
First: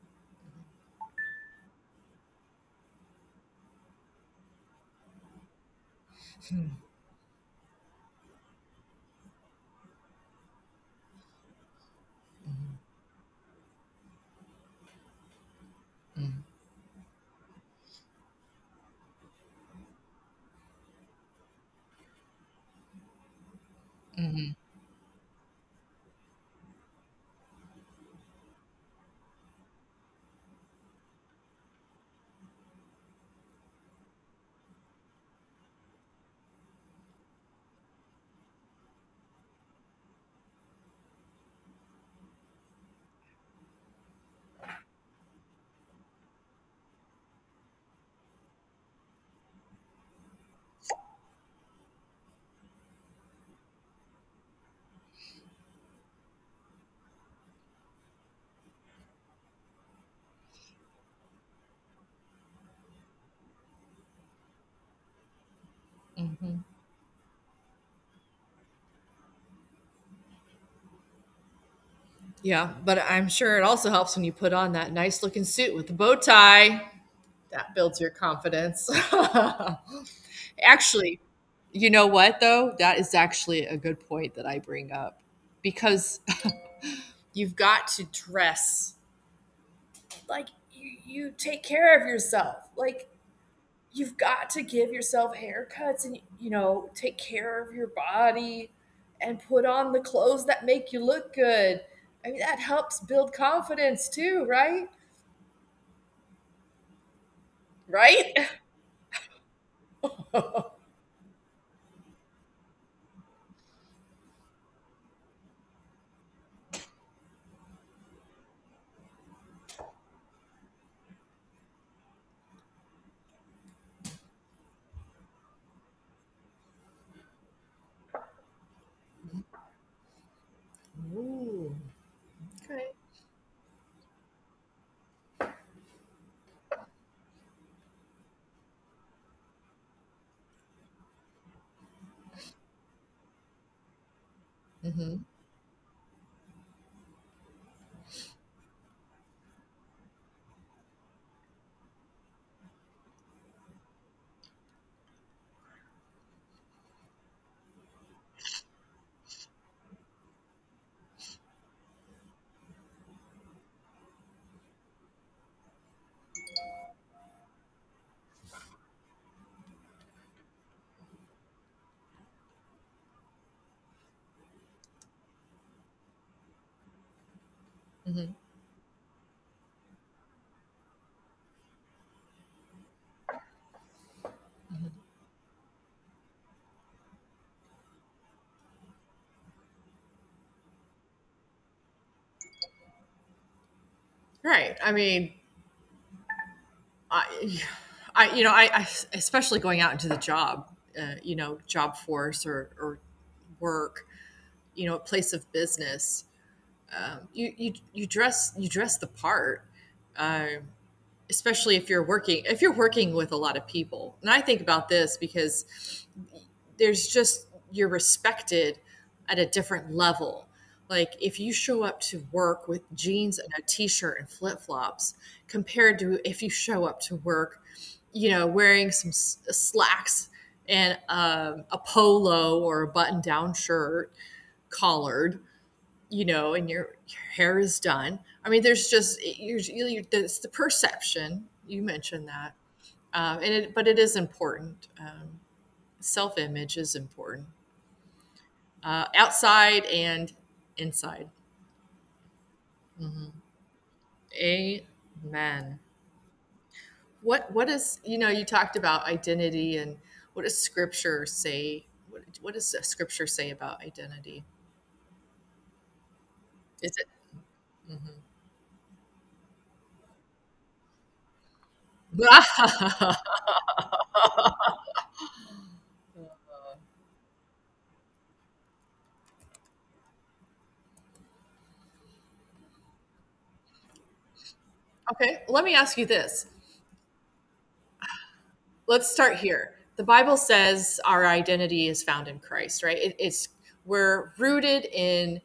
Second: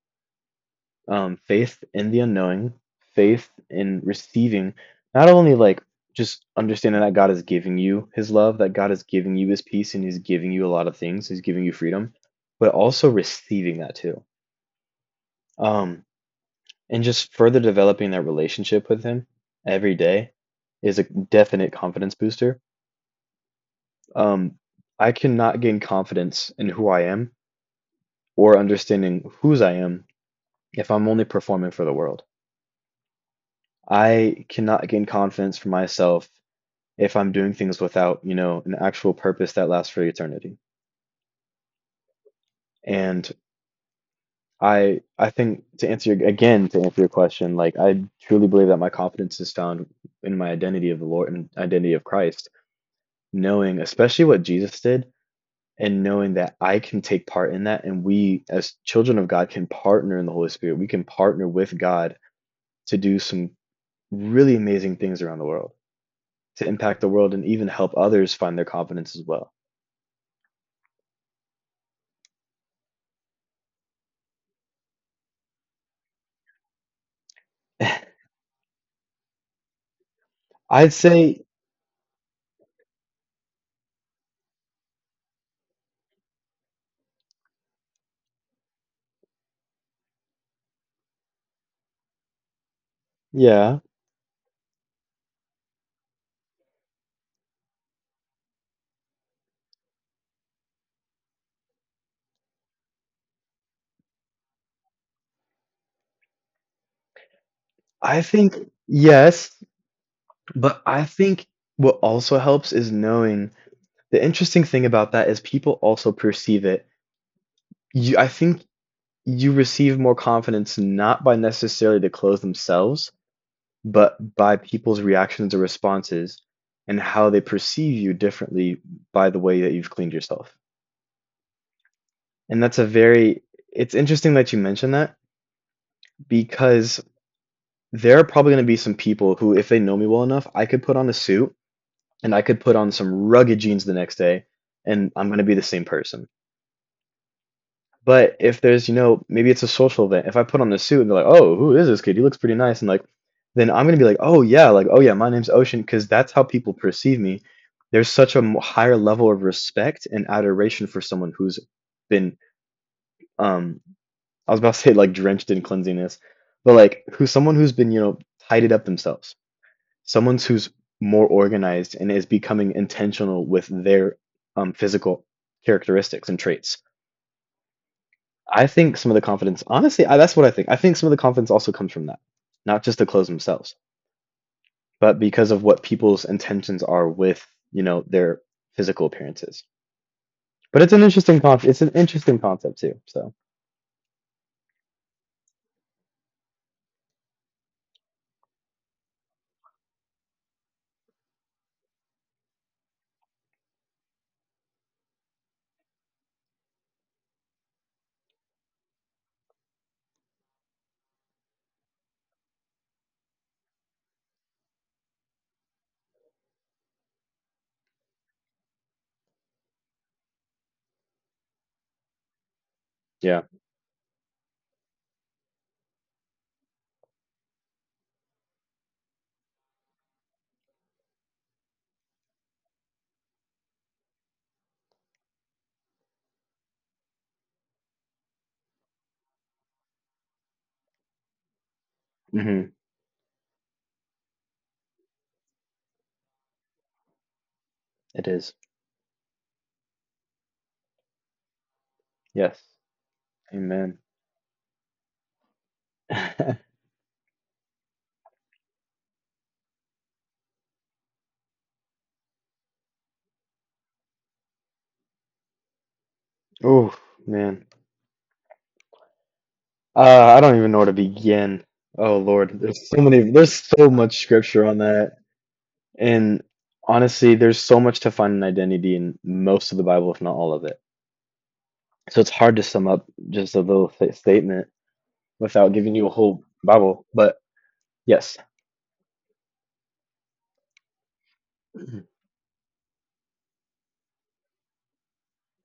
B: Faith in the unknowing, faith in receiving, not only like just understanding that God is giving you his love, that God is giving you his peace, and he's giving you a lot of things, he's giving you freedom, but also receiving that too. Um, and just further developing that relationship with him every day is a definite confidence booster. Um, I cannot gain confidence in who I am or understanding whose I am if I'm only performing for the world. I cannot gain confidence for myself if I'm doing things without an actual purpose that lasts for eternity. And I think to answer your, again, to answer your question, like, I truly believe that my confidence is found in my identity of the Lord and identity of Christ, knowing especially what Jesus did, and knowing that I can take part in that, and we as children of God can partner in the Holy Spirit. We can partner with God to do some really amazing things around the world, to impact the world and even help others find their confidence as well.
A: Yeah, but I'm sure it also helps when you put on that nice looking suit with the bow tie. That builds your confidence.
B: I'd
A: Actually,
B: say,
A: you know what though? That is actually a good point that I bring up, because you've got to dress like you take care of yourself. Like,
B: yeah,
A: you've got to give yourself haircuts and, you know, take care of your body and put on the clothes that make you look good. I mean, that helps build confidence too, right?
B: I
A: Right?
B: think yes, but I think what also helps is knowing the interesting thing about that is people also perceive it. You, I think you receive more confidence not by necessarily the clothes themselves, but by people's reactions or responses and how they perceive you differently by the way that you've cleaned yourself.
A: Ooh.
B: And that's a
A: Okay.
B: very, it's interesting that you mentioned that because there are probably going to be some people who, if they know me well enough, I could put on a suit and I could put on some rugged jeans the next day and
A: Hmm.
B: I'm going to be the same person. But if there's, you know, maybe it's a social event, if I put on the suit and they're like, oh, who is this kid? He looks pretty nice. And like, then I'm going to be like, oh, yeah, my name's Ocean, because that's how people perceive me. There's such a higher level of respect and adoration for someone who's been, um, I was about to say like drenched in cleanliness, but like who's someone who's been, you know, tidied up themselves, someone who's more organized and is becoming intentional with their physical characteristics and traits.
A: Hmm.
B: I think some of the confidence, honestly, that's what I think. I think some of the confidence also comes from that, not just the clothes themselves, but because of what people's intentions are with you know their physical appearances. But it's an interesting it's an interesting concept too. So
A: Right. I mean, I, I, you know, I especially going out into the you know, job force, or work, you know, a place of business. You dress the part, uh, especially if if you're working with a lot of people. And I think about this because there's just you're respected at a different level. Like if you show up to work with jeans
B: yeah,
A: and a t-shirt and flip-flops compared to if you show up to work, you know, wearing some slacks and, a polo or a button-down shirt, collared, you know, and your hair is done. I mean, there's just it's the perception. You mentioned that.
B: hmm
A: But it is important. Self-image is important,
B: it is.
A: outside and inside.
B: Yes, amen.
A: Amen. What is, you know, you talked about identity, and what does Scripture say? What does Scripture say about identity?
B: Oh
A: Is
B: man, uh, I don't even know where to begin. Oh Lord, there's so
A: it
B: many. There's so much scripture on that, and honestly, there's so much to find an identity in most of the Bible, if not all of it. So it's hard to sum up just a little th statement
A: okay?
B: without
A: Let me
B: giving you
A: ask
B: a
A: you
B: whole
A: this.
B: Bible. But yes,
A: Let's start here. The Bible says our identity is found in Christ, right? It's we're rooted in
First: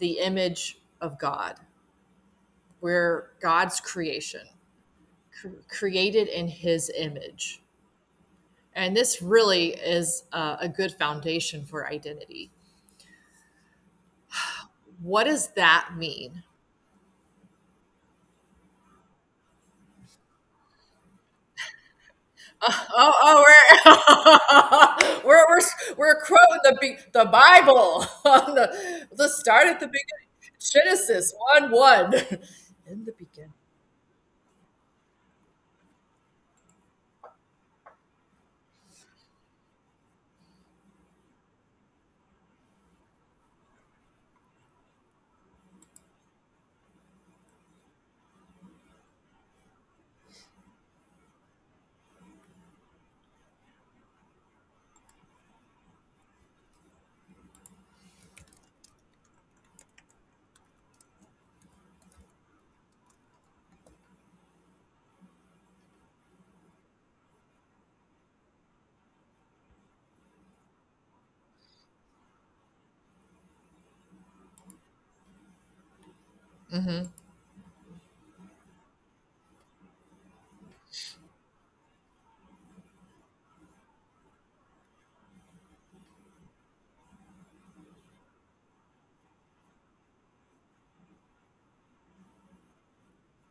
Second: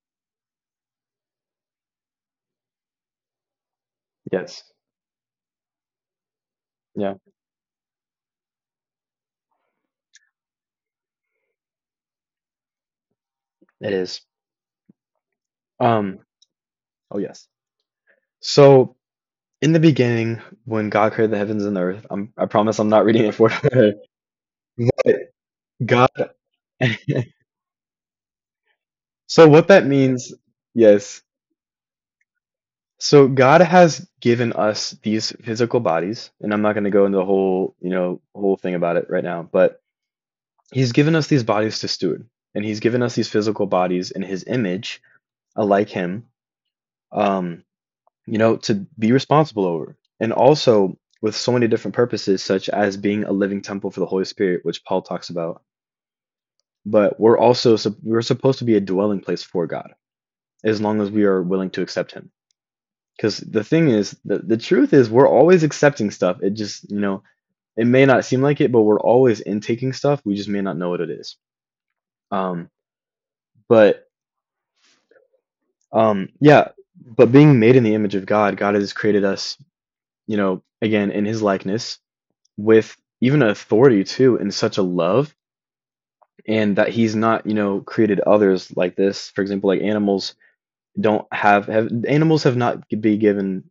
A: the image of God. We're God's creation,
B: yes,
A: created in His
B: yeah,
A: image. And this really is a good foundation for identity.
B: it is.
A: What does that
B: Um,
A: mean?
B: oh yes. So in the beginning, when God created the heavens and the earth, I promise I'm
A: Oh,
B: not reading it for.
A: oh,
B: But
A: oh, we're
B: God.
A: we're quoting the the Bible on the
B: So what
A: start
B: that
A: at the
B: means,
A: beginning.
B: yes.
A: Genesis one one. In
B: So
A: the
B: God
A: beginning,
B: has given us these physical bodies, and I'm not going to go into the whole, you know, whole thing about it right now, but he's given us these bodies to steward, and he's given us these physical bodies in his image, like him, um, you know, to be responsible over. And also with so many different purposes such as being a living temple for the Holy Spirit, which Paul talks about. But we're also we're supposed to be a dwelling place for God as long as we are willing to accept him. Because the thing is, the truth is, we're always accepting stuff. It just, you know, it may not seem like it, but we're always intaking stuff. We just may not know what it is. Um, but um, yeah,
A: hmm.
B: but being made in the image of God, God has created us, you know, again, in his likeness with even authority too, in such a love, and that he's not, you know, created others like this. For example, like animals don't have animals have not be given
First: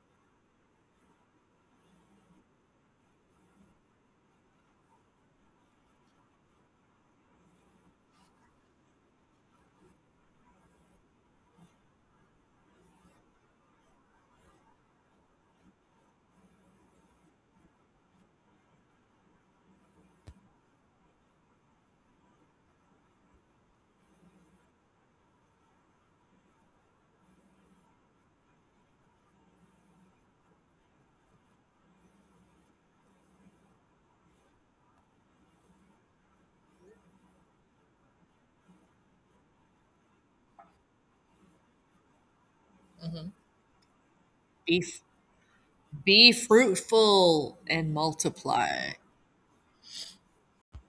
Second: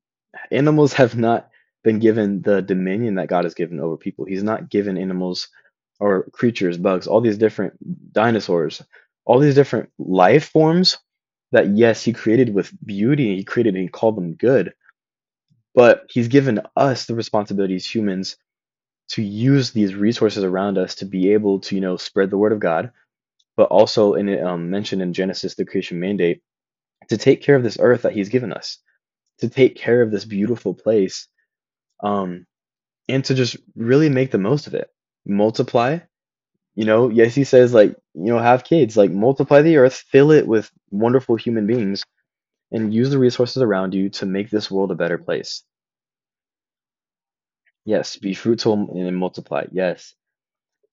B: Animals have not been given the dominion that God has given over people. He's not given animals or creatures, bugs, all these different dinosaurs, all these different life forms that, yes, He created with beauty. He created and He called them good. But He's given us the responsibility as humans to use these resources around us to be able to, you know, spread the word of God. But also, in mentioned in Genesis, the creation mandate to take care of this earth that He's given us, to take care of this beautiful place. Um, and to just really make the most of it. Multiply, you know, yes, he says, like, you know, have kids, like, multiply the earth, fill it with wonderful human beings, and use the resources around you to make this
A: Be,
B: world a better place.
A: be fruitful and
B: Yes, be fruitful
A: multiply.
B: and multiply. Yes.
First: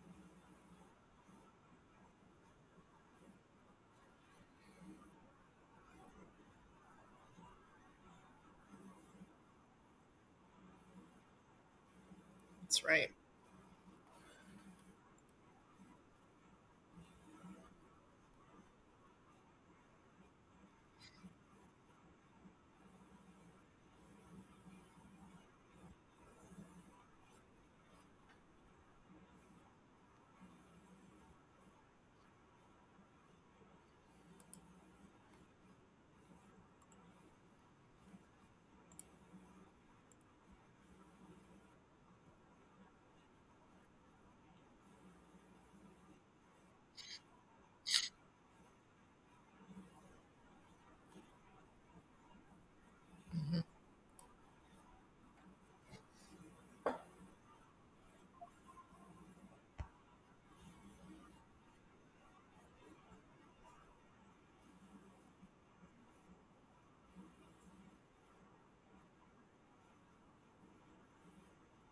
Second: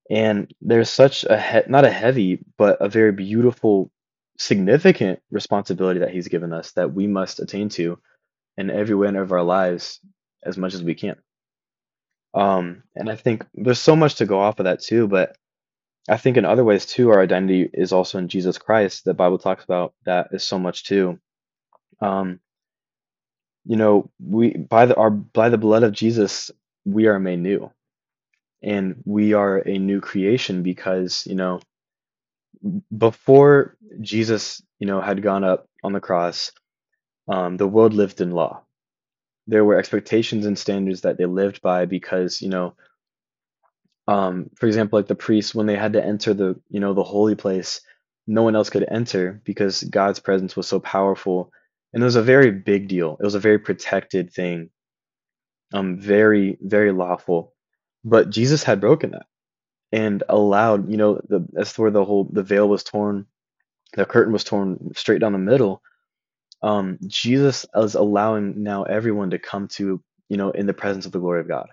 B: And there's such a, not a heavy, but a very beautiful, significant responsibility that he's given us that we must attain to in every way of our lives as much as we can.
A: That's right.
B: And I think there's so much to go off of that too, but I think in other ways too, our identity is also in Jesus Christ. The Bible talks about that is so much too. Um, you know, we by the our by the blood of Jesus, we are made new, and we are a new creation, because you know before Jesus, you know, had gone up on the cross, the world lived in law. There were expectations and standards that they lived by because you know for example, like the priests, when they had to enter the, you know, the holy place, no one else could enter because God's presence was so powerful. And it was a very big deal. It was a very protected thing, very, very lawful. But Jesus had broken that and allowed, you know, that's where the whole the veil was torn, the curtain was torn straight down the middle. Jesus is allowing now everyone to come to, you know, in the presence of the glory of God,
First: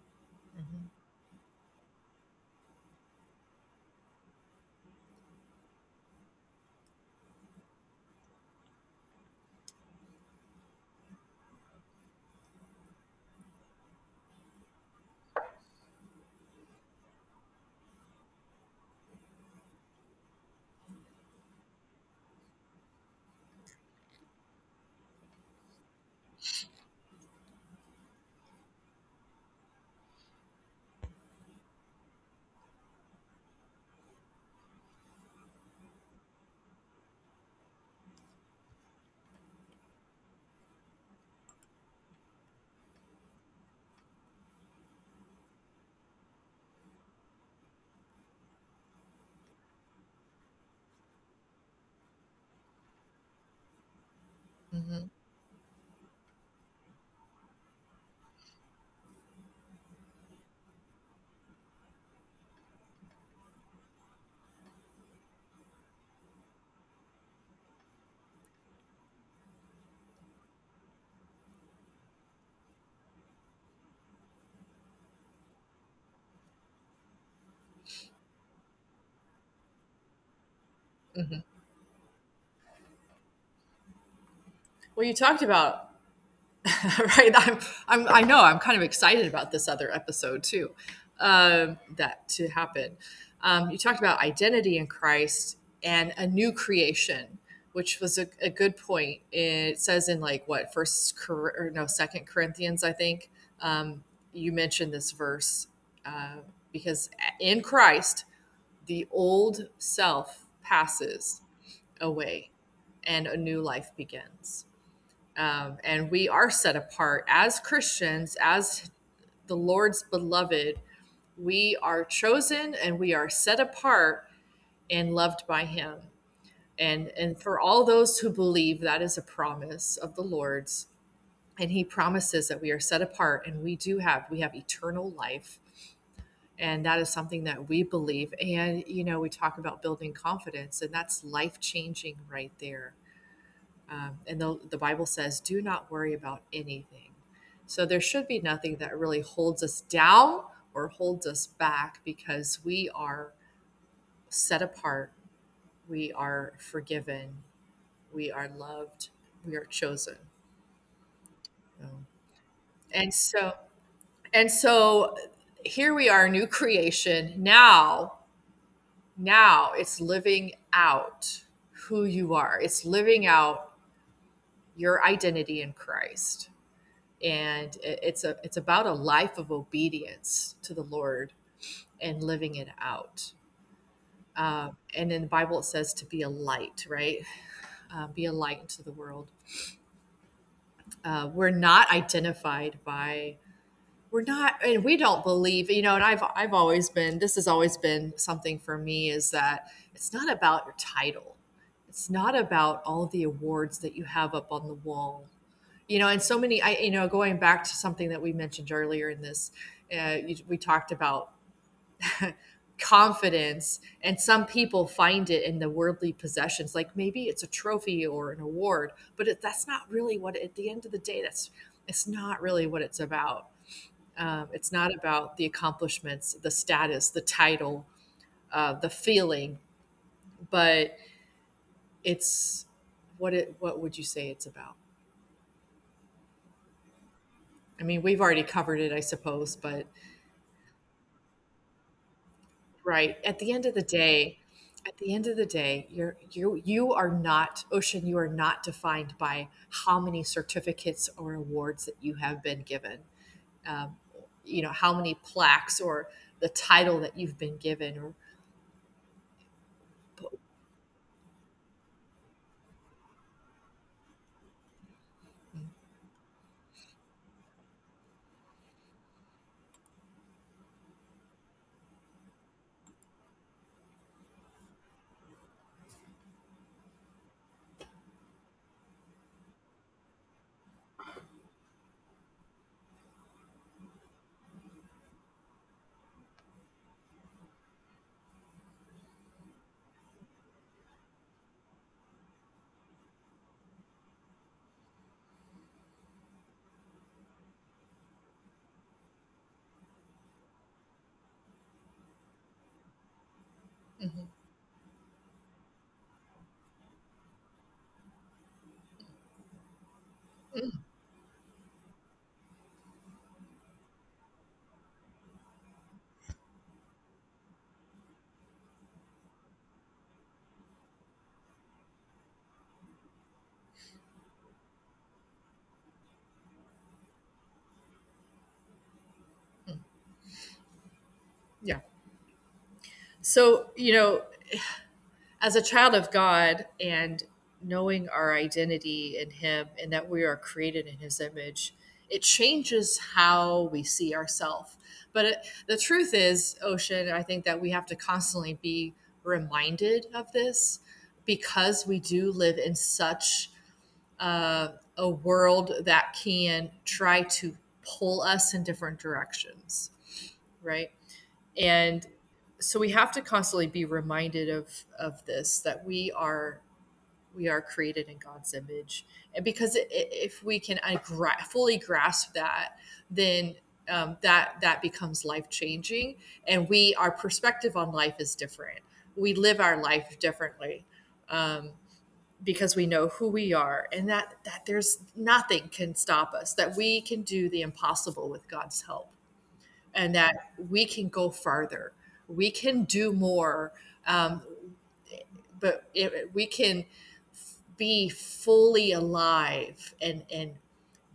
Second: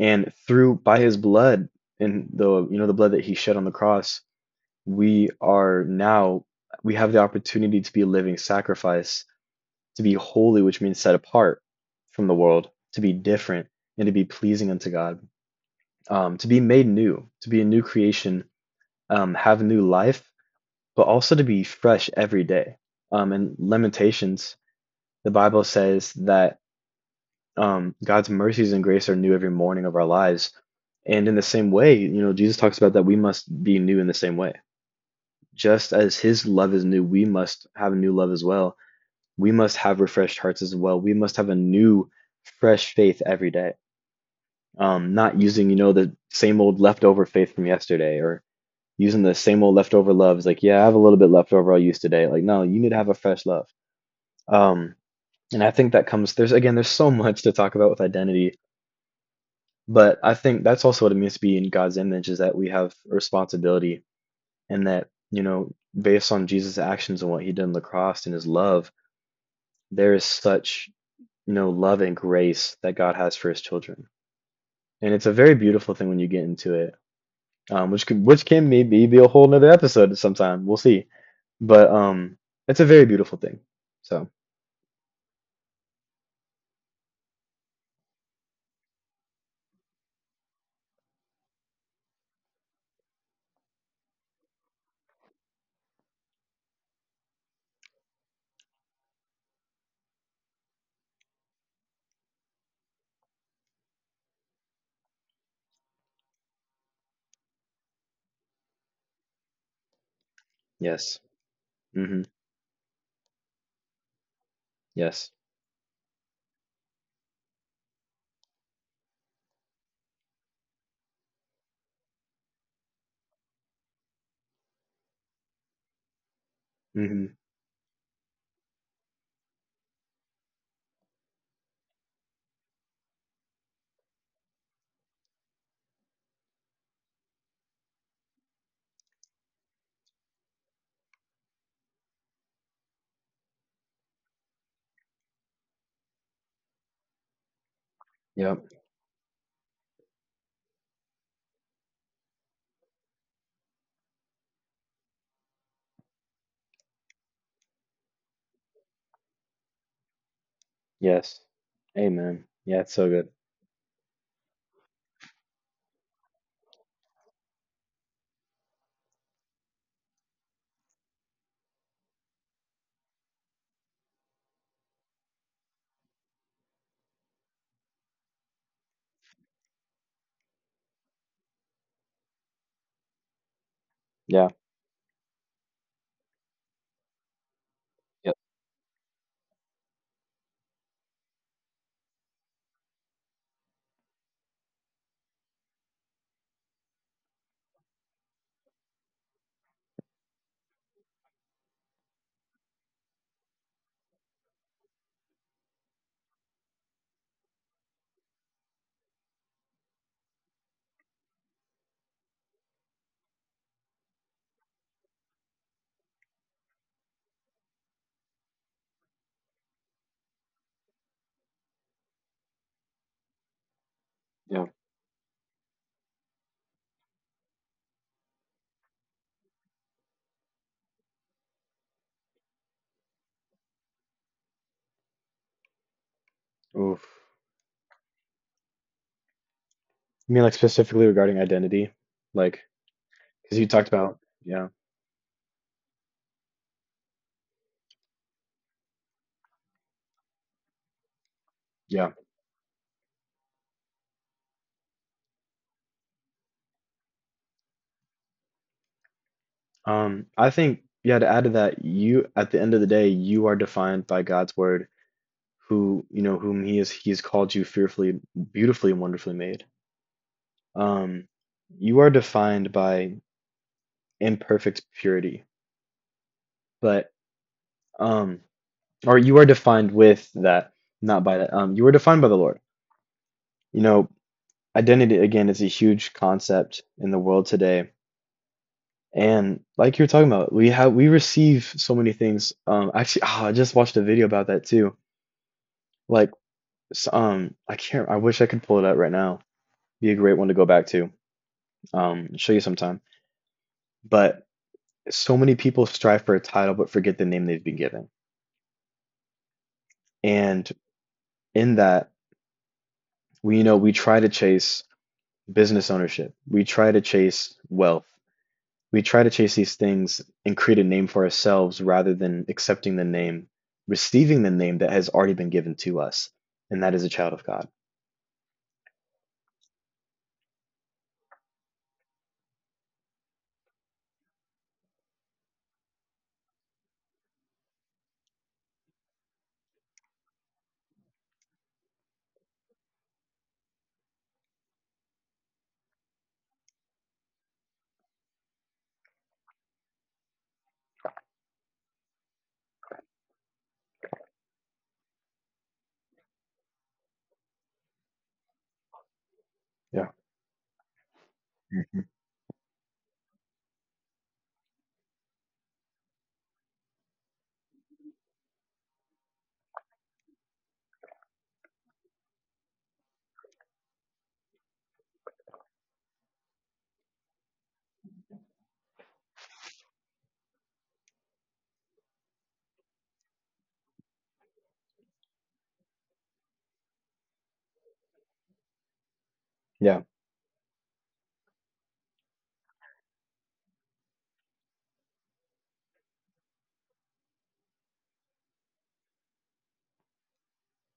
B: and through by
A: Hmm.
B: his blood, and the you know the blood that he shed on the cross, we are now, we have the opportunity to be a living sacrifice, to be holy, which means set apart from the world, to be different and to be pleasing unto God. To be made new, to be a new creation, have new life, but also to be fresh every day. In Lamentations, the Bible says that God's mercies and grace are new every morning of our lives. And in the same way, you know, Jesus talks about that we must be new in the same way. Just as his love is new, we must have a new love as well. We must have refreshed hearts as well. We must have a new, fresh faith every day. Not using, you know, the same old leftover faith from yesterday, or using the same old leftover love. It's like, yeah, I have a little bit left over I'll use today. Like, no, you need to have a fresh love. Um,
A: Hmm.
B: and I think that comes, there's, again, there's so much to talk about with identity. But I think that's also what it means to be in God's image, is that we have responsibility, and that, you know, based on Jesus' actions and what he did on the cross and his love, there is such, you know, love and grace that God has for his children. And it's a very beautiful thing when you get into it, which could, which can maybe be a whole nother episode sometime. We'll see.
A: Hmm.
B: But it's a very beautiful thing. So,
A: Well, you talked about right? I know I'm kind of excited about this other episode too, that to happen. You talked about identity in Christ and a new creation, which was a good point. It says in like what first Cor- or no second Corinthians, I think. Um, you mentioned this verse, uh, because in Christ the old self
B: yes.
A: passes
B: Hmm.
A: away and a new life begins.
B: Yes.
A: And we are set apart as Christians, as the Lord's beloved. We are chosen and we are set apart and loved by Him. And
B: Mm-hmm.
A: for all those who believe, that is a promise of the Lord's. And He promises that we are set apart and we we have eternal life. And that is something that we believe. And, you know, we talk about building confidence, and that's life changing right there. And the Bible says, do not worry about anything. So there should be nothing
B: Yep.
A: that really holds us down or holds us back because we are set apart, we are forgiven, we are loved, we are chosen.
B: Yes.
A: So-
B: Amen. Yeah, it's
A: And
B: so good.
A: so, and so here we are, new creation. Now, now it's living out who you are, it's living out your identity in Christ. And it's a it's about a life of obedience to the Lord and living it out.
B: Yeah.
A: And in the Bible, it says to be a light, right? Be a
B: Yep.
A: light into the world. We're not identified by we're not, and we don't believe, you know. And I've always been, this has always been something for me, is that it's not about your title. It's not about all the awards that you have up on the wall, you know. And so many, I you know, going back to something that we mentioned earlier in this, we talked about confidence, and some people find it in the worldly possessions, like maybe it's a trophy or an award, but that's not really what, at the end of the day, that's it's not really what it's about. Um, it's
B: Yeah.
A: not about the accomplishments, the status, the title, the feeling, but it's what it, what would you say it's about?
B: Oof.
A: I mean, we've already covered it, I suppose, but
B: You mean like specifically regarding identity? Like,
A: right. At the end of
B: because
A: the
B: you talked about,
A: day,
B: yeah,
A: at the end of the day, you are not Ocean, you are not defined by how many certificates or awards that you
B: yeah.
A: have been given. Um, you know, how many plaques or the title that you've been given or,
B: I think, yeah, to add to that, at the end of the day, you are defined by God's word, whom he is, he has called you fearfully, beautifully, and wonderfully made. Um, you are defined by imperfect purity, but, um, or you are defined with that, not by that. You are defined by the Lord. You know, identity, again, is a huge concept in the world today. And like you were talking about, we receive so many things. Actually, I just watched a video about that too. Like, I can't. I wish I could pull it up right now. Be a great one to go back to. Show you sometime. But so many people strive for a title but forget the name they've been given. And in that, we you know we try to chase business ownership. We try to chase wealth. We try to chase these things and create a name for ourselves rather than accepting the name, receiving the name that has already been given to us, and that is a child of God.
A: yeah. So, you know, as a child of God and knowing our identity in Him and that we are created in His image, it changes how we see ourselves. But the truth is, Ocean, I think that we have to constantly be reminded of this, because we do live in such uh, a world that can try to pull us in different directions,
B: Yeah.
A: right? And
B: Mhm.
A: so we have to constantly be reminded of this, that we are, we are created in God's image. And because if we can fully grasp that, then, that that becomes life changing, and we our perspective on life is different. We live our life differently, um, because we know who we are, and that there's nothing can stop us. That we can do the impossible with God's help, and
B: Yeah.
A: that we can go farther, we can do more, um, but we can be fully alive, and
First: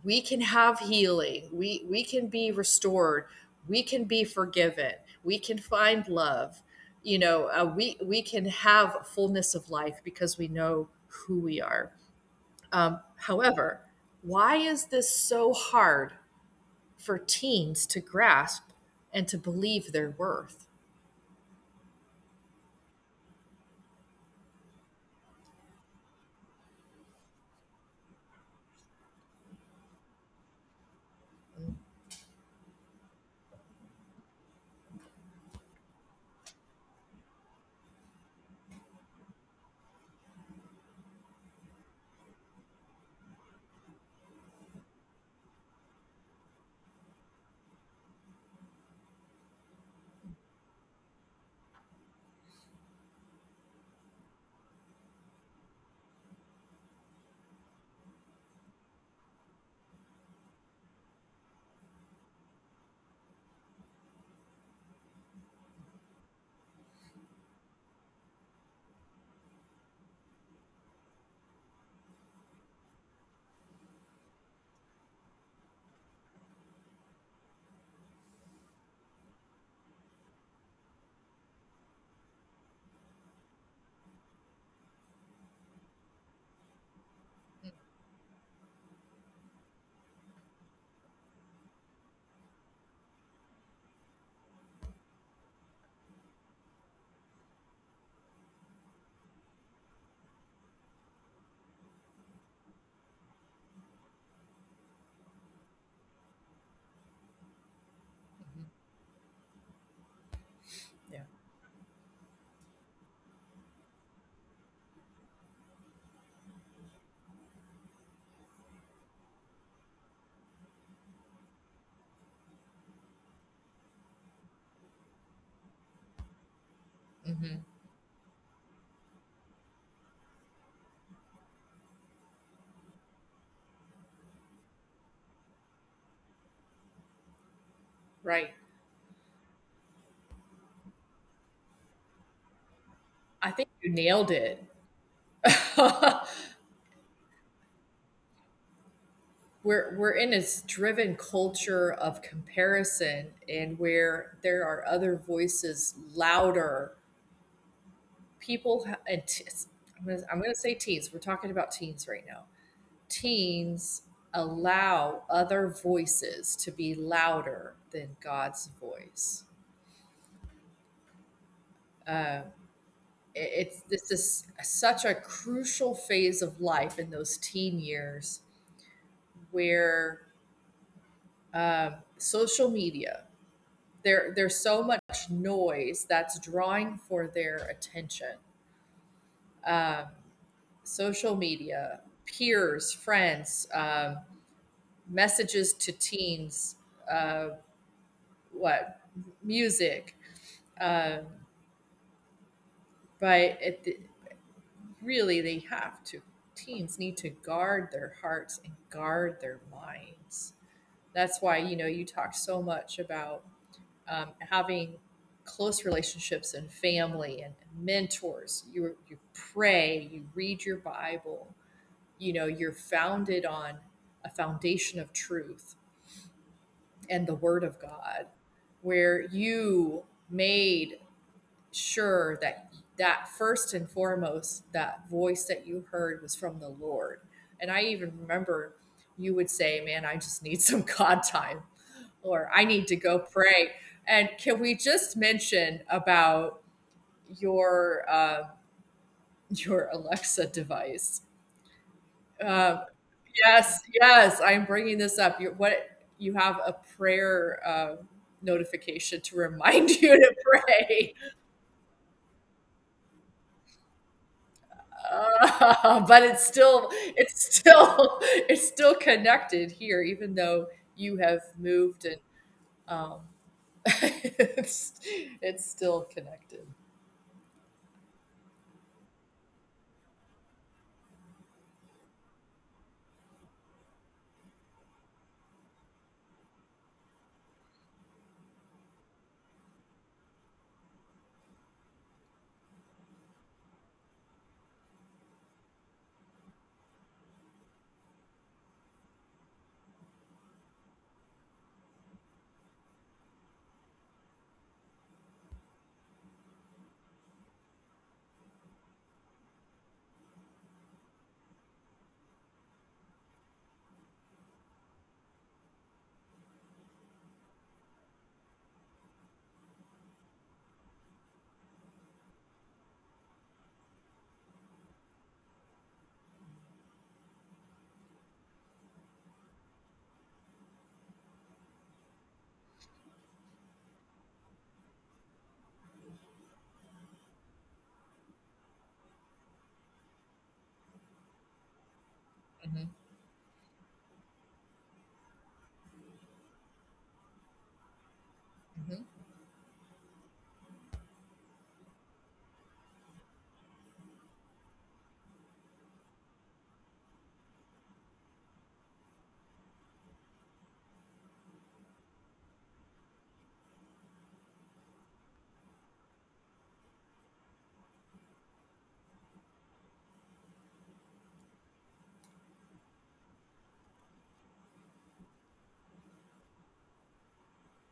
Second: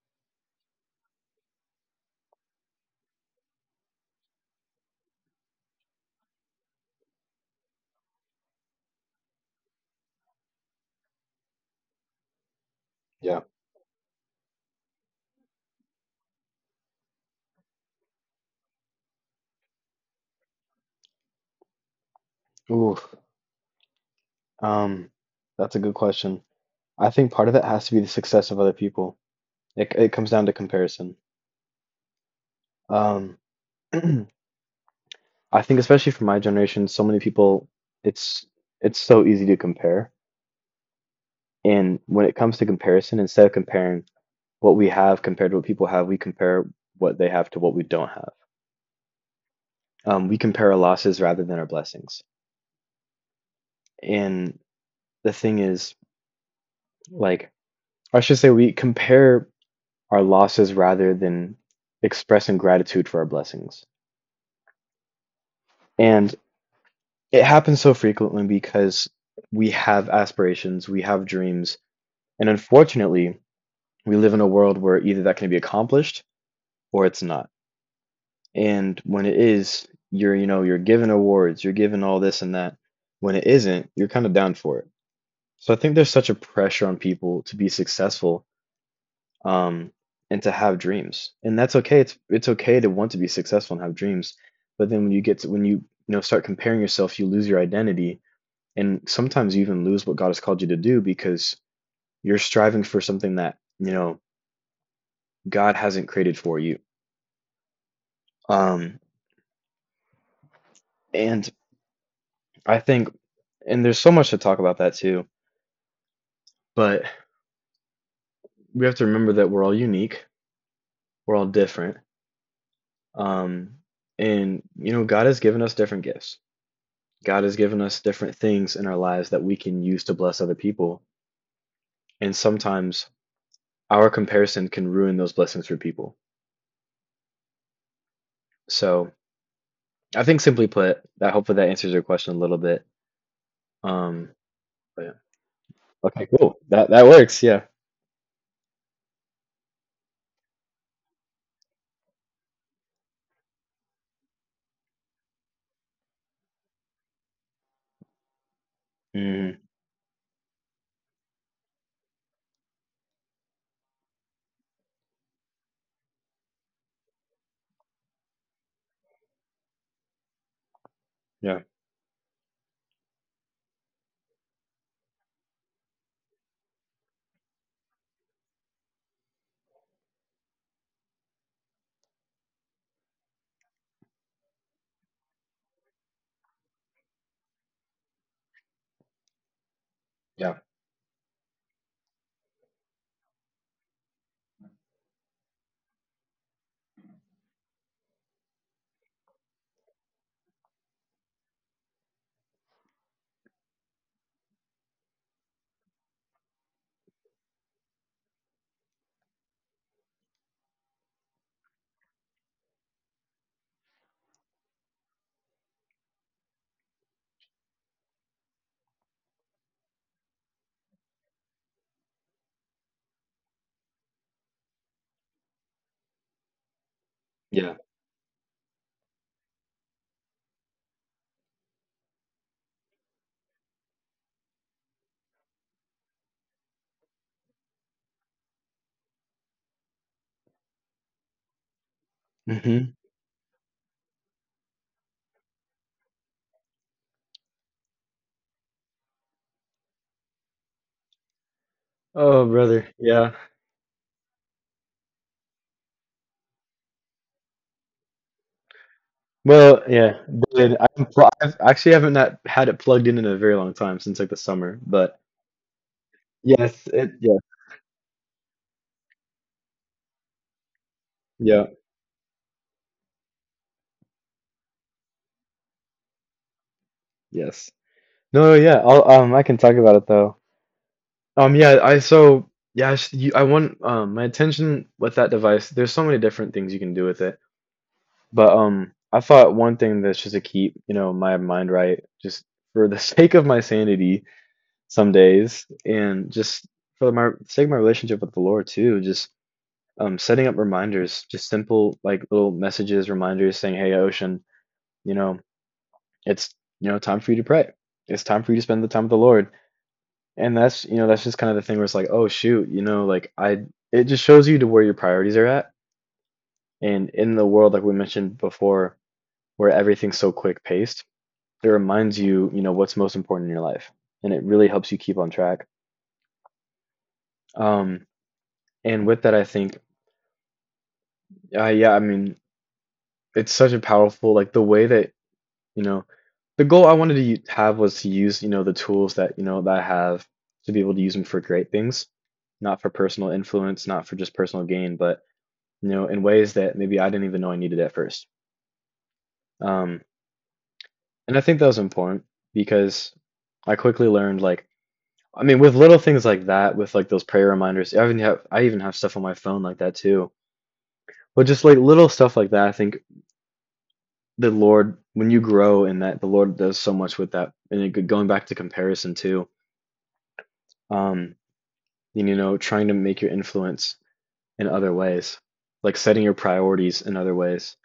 A: we can have healing. We can be restored. We can be forgiven. We can find love. You know, we can have fullness of life because we know who we are.
B: Yeah.
A: However, why is this so hard for teens to grasp and to believe their worth?
B: Ooh. Um, that's a good question. I think part of it has to be the success of other people. It comes down to comparison. Um, I think especially for my generation, so many people, it's it's so easy to compare. And when it comes to comparison, instead of comparing what we have compared to what people have, we compare what they have to what we don't have. We compare our losses rather than our blessings. And the thing is, like, I should say, we compare our losses rather than expressing gratitude for our blessings. And it happens so frequently because we have aspirations, we have dreams, and unfortunately, we live in a world where either that can be accomplished or it's not. And when it is, you're given awards, you're given all this and that. When it isn't, you're kind of down for it. So I think there's such a pressure on people to be successful, um, and to have dreams, and that's okay. It's okay to want to be successful and have dreams, but then when you know start comparing yourself, you lose your identity, and sometimes you even lose what God has called you to do because you're striving for something that you know God hasn't created for you. Um,
A: Yeah.
B: And I think, and there's so much to talk about that too, but we have to remember that we're all unique, we're all different. Um, and, you know, God has given us different gifts. God has
A: Hmm.
B: given us different things in our lives that we can use to bless other people. And sometimes our comparison can ruin those blessings for people.
A: Right.
B: So I think, simply put, that hopefully that answers your question a little bit.
A: I think you
B: Um,
A: nailed it.
B: but yeah. Okay, cool. That works. Yeah.
A: We're in this driven culture of comparison, and where there are other voices louder. People ha- and t-
B: Hmm.
A: I'm gonna say teens. We're talking about teens right now. Teens allow other voices to be louder than God's voice.
B: Yeah.
A: Um, it's, this is such a crucial phase of life in those teen years where, social media. There's so much noise that's drawing for their attention. Um,
B: Yeah.
A: social media, peers, friends, messages to teens, uh, what music. Um, but really, they have to. Teens need to guard their hearts and guard their minds. That's why, you know, you talk so much about, having close relationships and family and mentors. You pray, you read your Bible. You know, you're founded on a foundation of truth and the Word
B: Yeah.
A: of God, where you made sure that, that first and foremost, that voice that you heard was from the Lord. And I even remember you would say, "Man, I just need some God time." Or I need
B: Hmm.
A: to go pray. And can we just mention about your, your Alexa device?
B: Oh,
A: Um,
B: brother. Yeah.
A: yes, yes, I'm bringing this up. You what you have a prayer notification to
B: Well,
A: remind you
B: yeah,
A: to
B: good.
A: pray,
B: I've actually haven't not had it plugged in a very long time since like the summer, but
A: but it's still
B: yes, it yeah,
A: it's still it's still connected here, even though you have
B: yeah,
A: moved and um, it's it's still connected.
B: yes. No, yeah, I can talk about it though. Yeah, I so yeah, I, s- you, I want my attention with that device. There's so many different things you can do with it. But I thought one thing that's just to keep, you know, my mind right, just for the sake of my sanity some days, and just for my sake of my relationship with the Lord too, just setting up reminders, just simple like little messages, reminders saying, "Hey, Ocean, you know it's time for you to pray. It's time for you to spend the time with the Lord." And that's you know that's just kind of the thing where it's like, "Oh shoot, you know like I." It just shows you to where your priorities are at, and in the world like we mentioned before, where everything's so quick paced, it reminds you you know what's most important in your life, and it really helps you keep on track. Um, and with that, I think, yeah, I mean, it's such a powerful, like, the way that you know the goal I wanted to have was to use, you know, the tools that you know that I have to be able to use them for great things, not
A: Mhm,
B: for personal influence, not for just personal gain, but, you know, in ways that maybe I didn't even know I needed at first.
A: mhm.
B: um and I think that was important, because I quickly learned, like, I mean, with little things like that, with like those prayer reminders, I even have stuff on my phone like that too. But just like little stuff like that, I think the Lord, when you grow in that, the Lord does so much with that. And going back to comparison too, um and you know trying to make your influence in other ways, like setting your priorities in other ways.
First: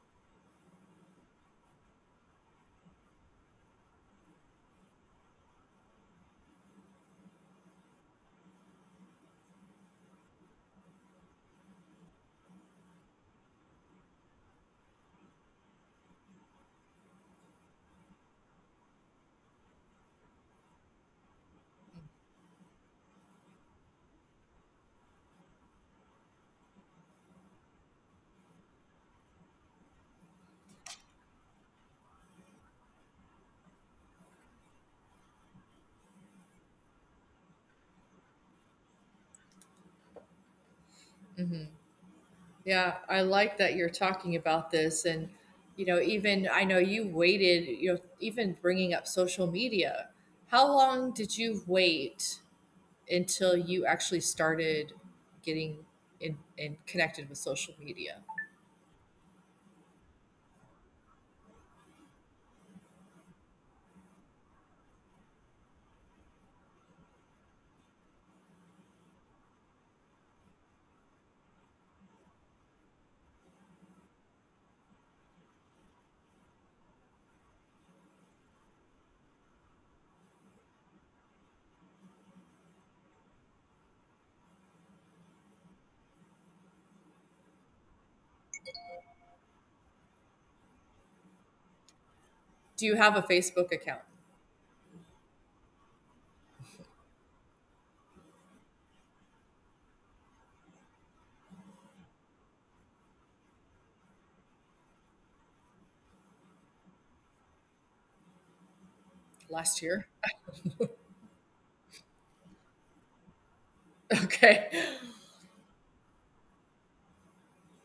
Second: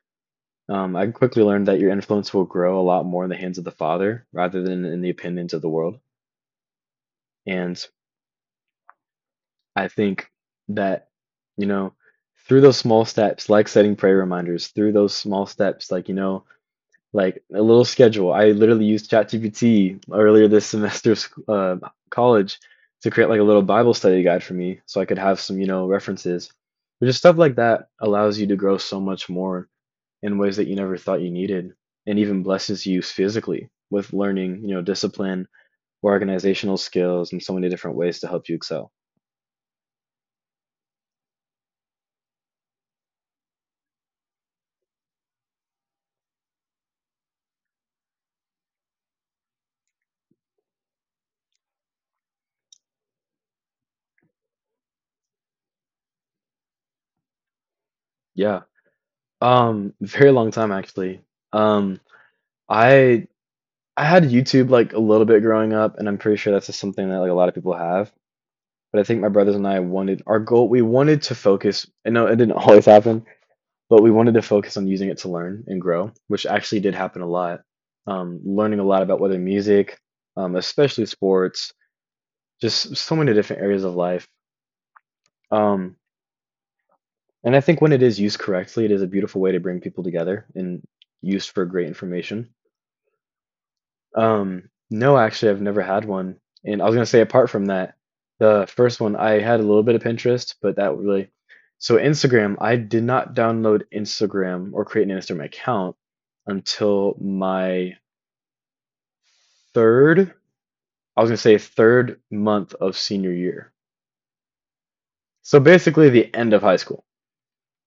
B: I quickly learned that your influence will grow a lot more in the hands of the Father rather than in the opinions of the world. And I think that, you know, through those small steps like setting prayer reminders, through those small steps, like, you know, like a little schedule. I literally used ChatGPT earlier this semester of college to create like a little Bible study guide for me so I could have some, you know, references. But just stuff like that allows you to grow so much more in ways that you never thought you needed, and even blesses you physically with learning, you know, discipline or organizational skills and so many different ways to help you excel.
A: Yeah, I like that you're talking about this. And, you know, even I know you waited, you know, even bringing up social media. How long did you wait until you actually started getting in and connected with social media?
B: Yeah. Very long time actually. Um, I I had YouTube like a little bit growing up, and I'm pretty sure that's just something that like a lot of people have. But I think my brothers and I wanted our goal. We wanted to focus. I know it didn't always happen, but we wanted to focus on using it to learn and grow, which actually did happen a lot. Learning a lot about whether music, especially sports, just so many different areas of life. Um, and I think when it is used correctly, it is a beautiful way to bring people together and used for great information.
A: Do you have a Facebook account?
B: No, actually, I've never had one. And I was gonna say, apart from that, the first one I had a little bit of Pinterest, but that really. So Instagram, I did not download Instagram or create an Instagram account until my
A: Last year?
B: third, I was gonna say third month of senior year.
A: Okay.
B: So basically the end of high school.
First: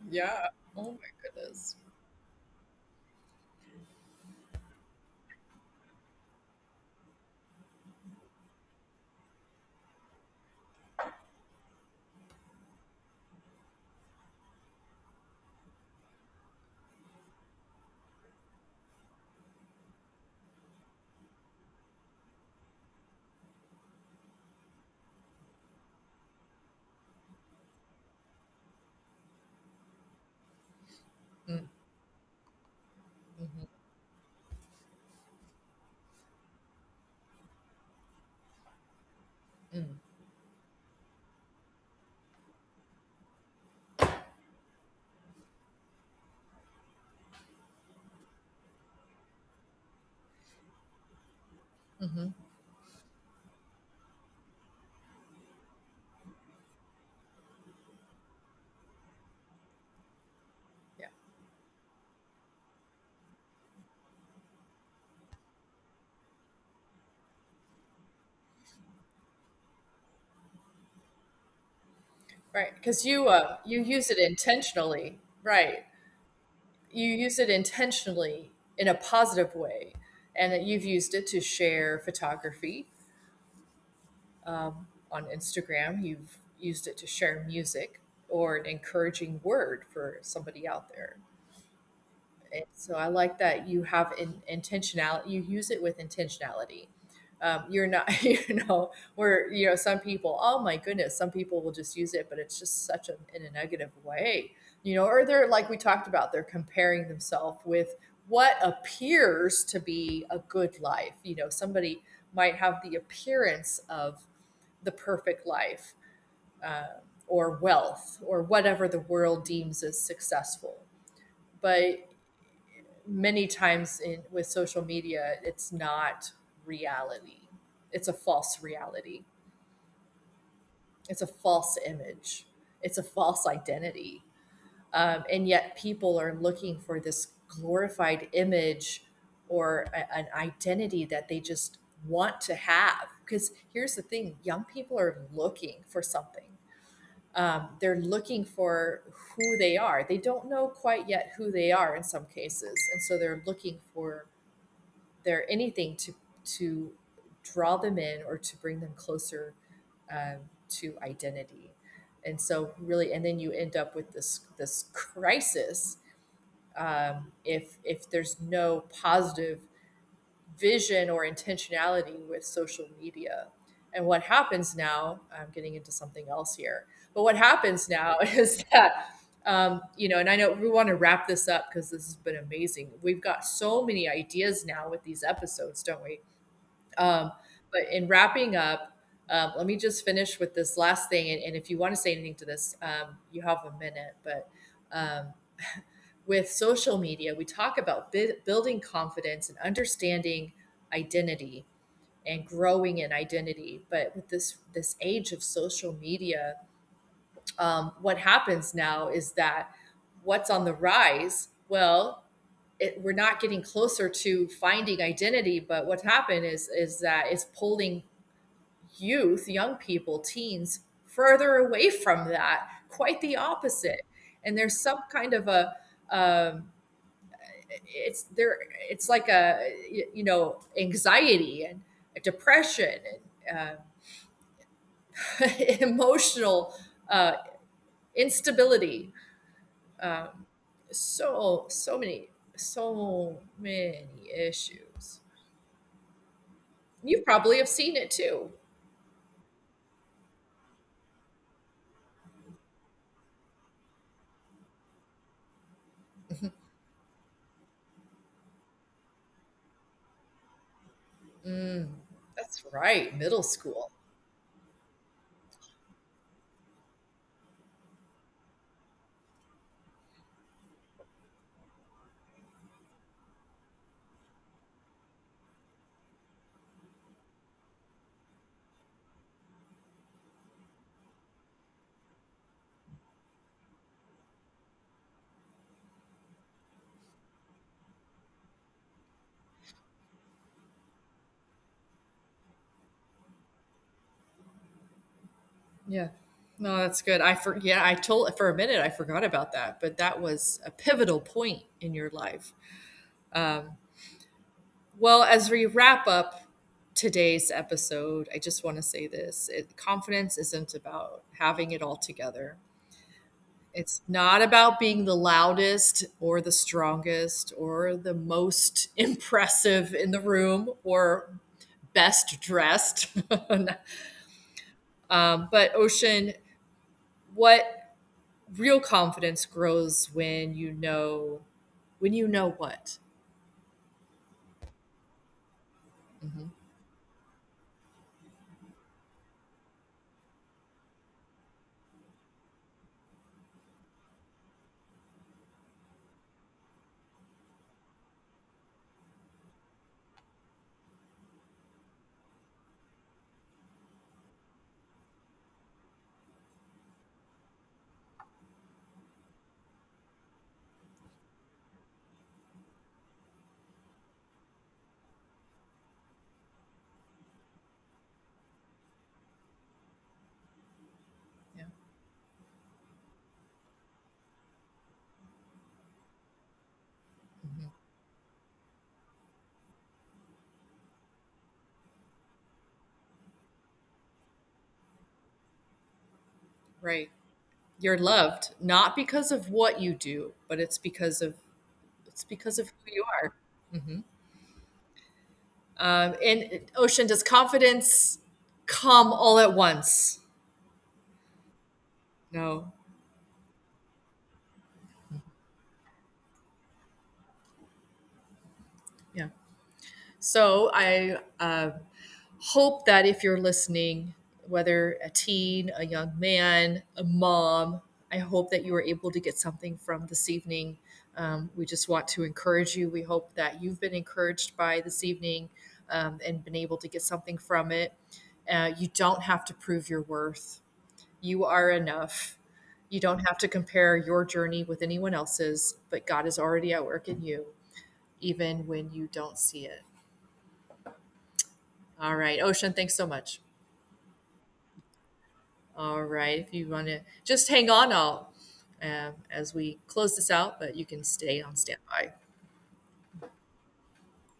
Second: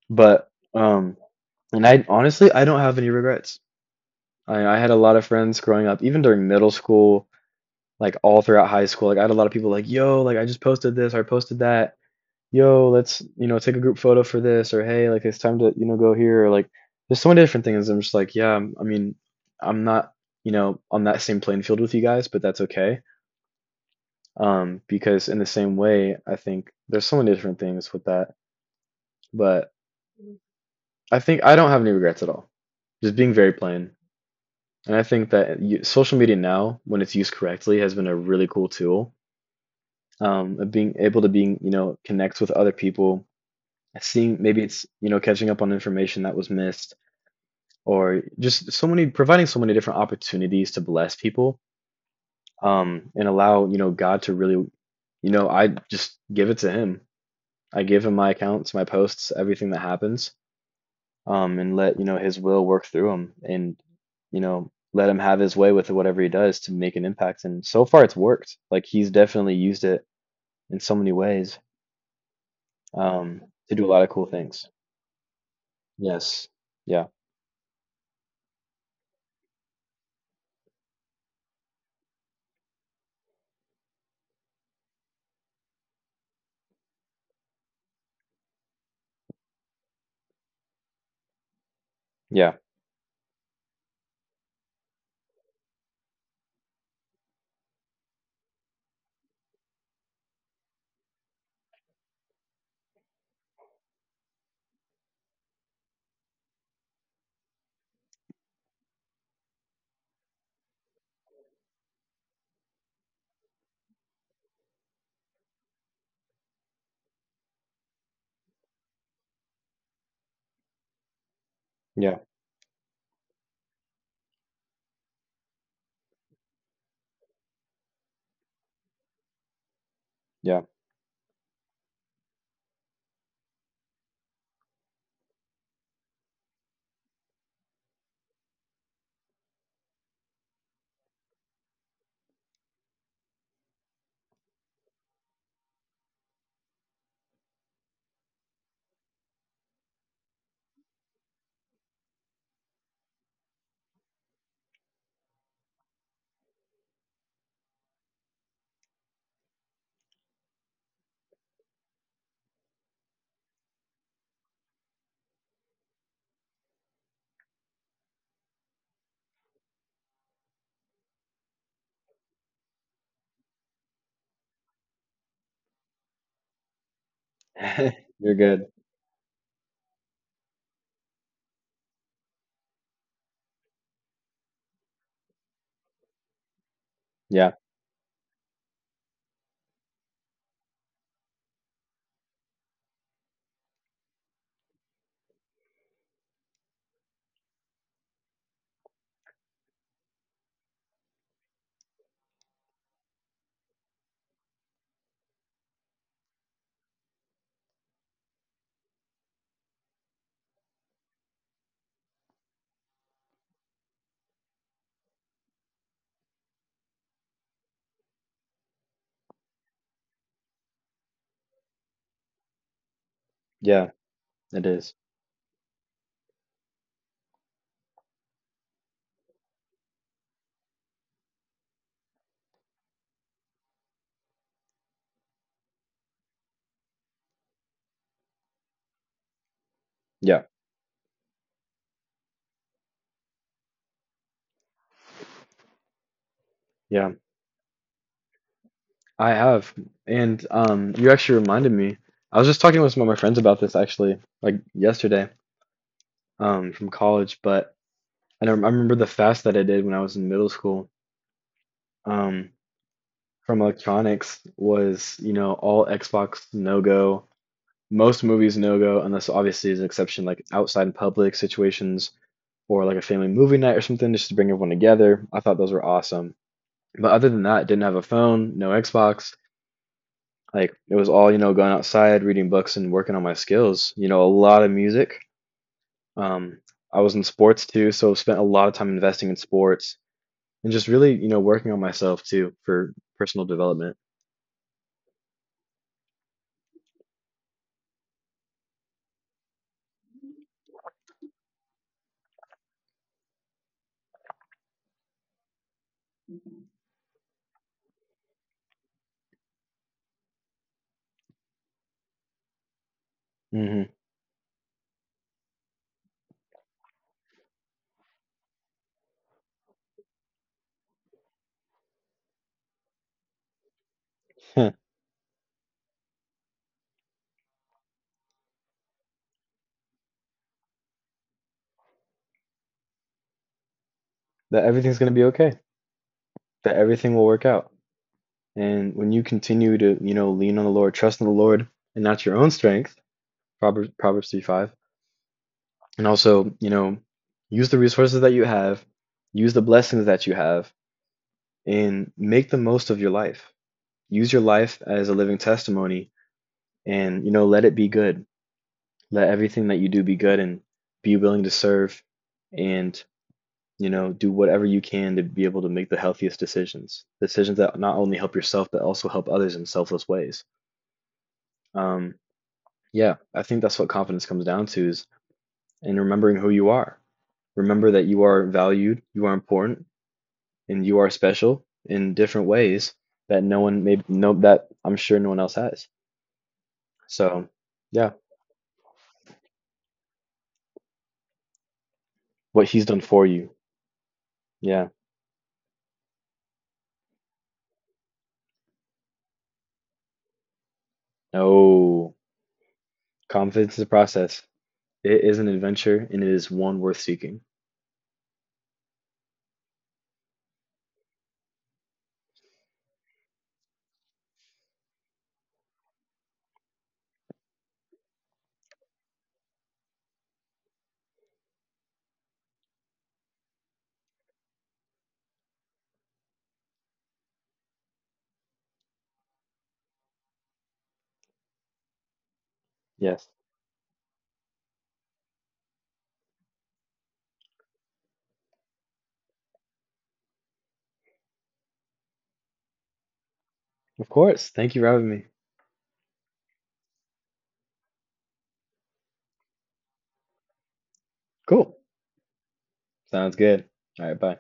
A: Yeah.
B: But
A: Oh my goodness.
B: and I honestly, I don't have any regrets. I had a lot of friends growing up, even during middle school, like all throughout high school. Like I had a lot of people like, yo, like I just posted this or I posted that. Yo, let's, you know, take a group photo for this, or hey, like it's time to, you know, go here, or like there's so many different things. I'm just like, yeah, I mean, I'm not, you know, on that same playing field with you guys, but that's okay. Because in the same way, I think there's so many different things with that. But I think I don't have any regrets at all. Just being very plain. And I think that social media now, when it's used correctly, has been a really cool tool, of being able to being you know connect with other people, seeing maybe it's, you know, catching up on information that was missed, or just so many providing so many different opportunities to bless people, and allow, you know, God to really, you know, I just give it to Him. I give Him my accounts, my posts, everything that happens,
A: Yeah.
B: and let, you know, His will work through Him. And, you know, let Him have His way with whatever He does to make an impact, and so far it's worked, like, He's definitely used it in so many ways,
A: Right. Because you
B: um,
A: uh
B: to
A: you
B: do a lot
A: use
B: of
A: it
B: cool things.
A: intentionally. Right.
B: Yes.
A: You
B: Yeah.
A: use it intentionally in a positive way, and that you've used it to share photography, on Instagram. You've used it to share music or an encouraging word for somebody out there,
B: Yeah.
A: and so I like that you have intentionality. You use it with intentionality. You're not, you know, where you know some people. Oh my goodness, some people will just use it, but it's just such a in a negative way, you know. Or they're like we talked about, they're comparing themselves with what appears to be a good life. You know, somebody might have the appearance of the perfect life, uh, or wealth or whatever the world deems as successful, but
B: Yeah.
A: many times in with social media, it's not reality. It's a false reality.
B: Yeah.
A: It's a false image. It's a false identity. And yet people are looking for this glorified image or an identity that they just want to have. Because here's the thing, young people are looking for something. They're looking for who they are. They don't know quite yet who they are in some cases. And so they're looking for there anything to draw them in or to bring them closer, um, to identity. And so really, and then you end up with this crisis, if there's no positive vision or intentionality with social media. And what happens now, I'm getting into something else here, but what happens now
B: You're good.
A: is that, you know, and I know we want to wrap this up because this has been amazing. We've got so many ideas now with these episodes, don't we? Um,
B: Yeah.
A: but in wrapping up, let me just finish with this last thing. And if you want to say anything to this, you have a minute, but um, with social media, we talk about building confidence and understanding identity and growing in identity. But with this age of social media, what happens now is that what's on the rise? Well, it, we're not getting closer to finding identity, but what's happened is that it's pulling youth, young people, teens further away from that. Quite the
B: Yeah.
A: opposite, and
B: It
A: there's
B: is.
A: some kind of a, um, it's there, it's like a, you know, anxiety and depression and uh, emotional uh, instability, um,
B: Yeah.
A: so so many issues
B: Yeah.
A: you probably have seen it too.
B: I have. And you actually reminded me. I was just talking with some of my friends about this actually, like yesterday, from college. But I don't, I remember the fast that I did when I was in middle school, um,
A: That's right, middle
B: from
A: school.
B: electronics, was, you know, all Xbox no go, most movies no go, unless obviously is an exception, like outside in public situations or like a family movie night or something just to bring everyone together. I thought those were awesome. But other than that, didn't have a phone, no Xbox. Like it was all, you know, going outside, reading books and working on my skills. You know, a lot of music. Um, I was in sports too, so spent a lot of time investing in sports and just really, you know, working on myself too for personal development.
A: Yeah, no that's good. I for, yeah, I told for a minute I forgot about that, but that was a pivotal point in your life. Um, well, as we wrap up today's episode, I just want to say this, it, confidence isn't about having it all together.
B: Hmm.
A: It's not about being the loudest or the strongest or the most impressive in the room or best dressed. But, Ocean, what real confidence grows when you know what?
B: That everything's going to be okay. That everything will work out. And when you continue to, you know, lean on the Lord, trust in the Lord, and not your own strength, Proverbs 3:5. And also, you know, use the resources that you have, use the blessings that you have, and make the most of your life. Use your life as a living testimony, and, you know, let it be good. Let everything that you do be good, and be willing to serve, and, you know, do whatever you can to be able to make the healthiest decisions. Decisions that not only help yourself, but also help others in selfless ways.
A: Yeah,
B: Um, yeah, I think that's what confidence comes down to, is and remembering who you are. Remember that you are valued, you are important, and you are special in different ways that no one, maybe no, that I'm sure no one else has.
A: right.
B: So
A: You're
B: yeah,
A: loved, not because of what you do, but it's because of it's because
B: what
A: of
B: He's
A: who
B: done
A: you
B: for
A: are.
B: you. Yeah.
A: And Ocean, does confidence come all at once?
B: Oh,
A: No.
B: confidence is a process. It is an adventure and it is one worth seeking.
A: Yeah. So I, hope that if you're listening, whether a teen, a young man, a mom, I hope that you were able to get something from this evening. We just want to encourage you. We hope that you've been encouraged by this evening, and been able to get something from it. You don't have to prove your worth. You are enough. You don't
B: Yes.
A: have to compare your journey with anyone else's, but God is already at work in you, even when you don't see it. All right. Ocean, thanks so much.
B: Of course. Thank you for having me.
A: All right. If you want to just hang on, I'll, as we close this out, but you can stay on
B: Cool.
A: standby.
B: Sounds good. All right, bye.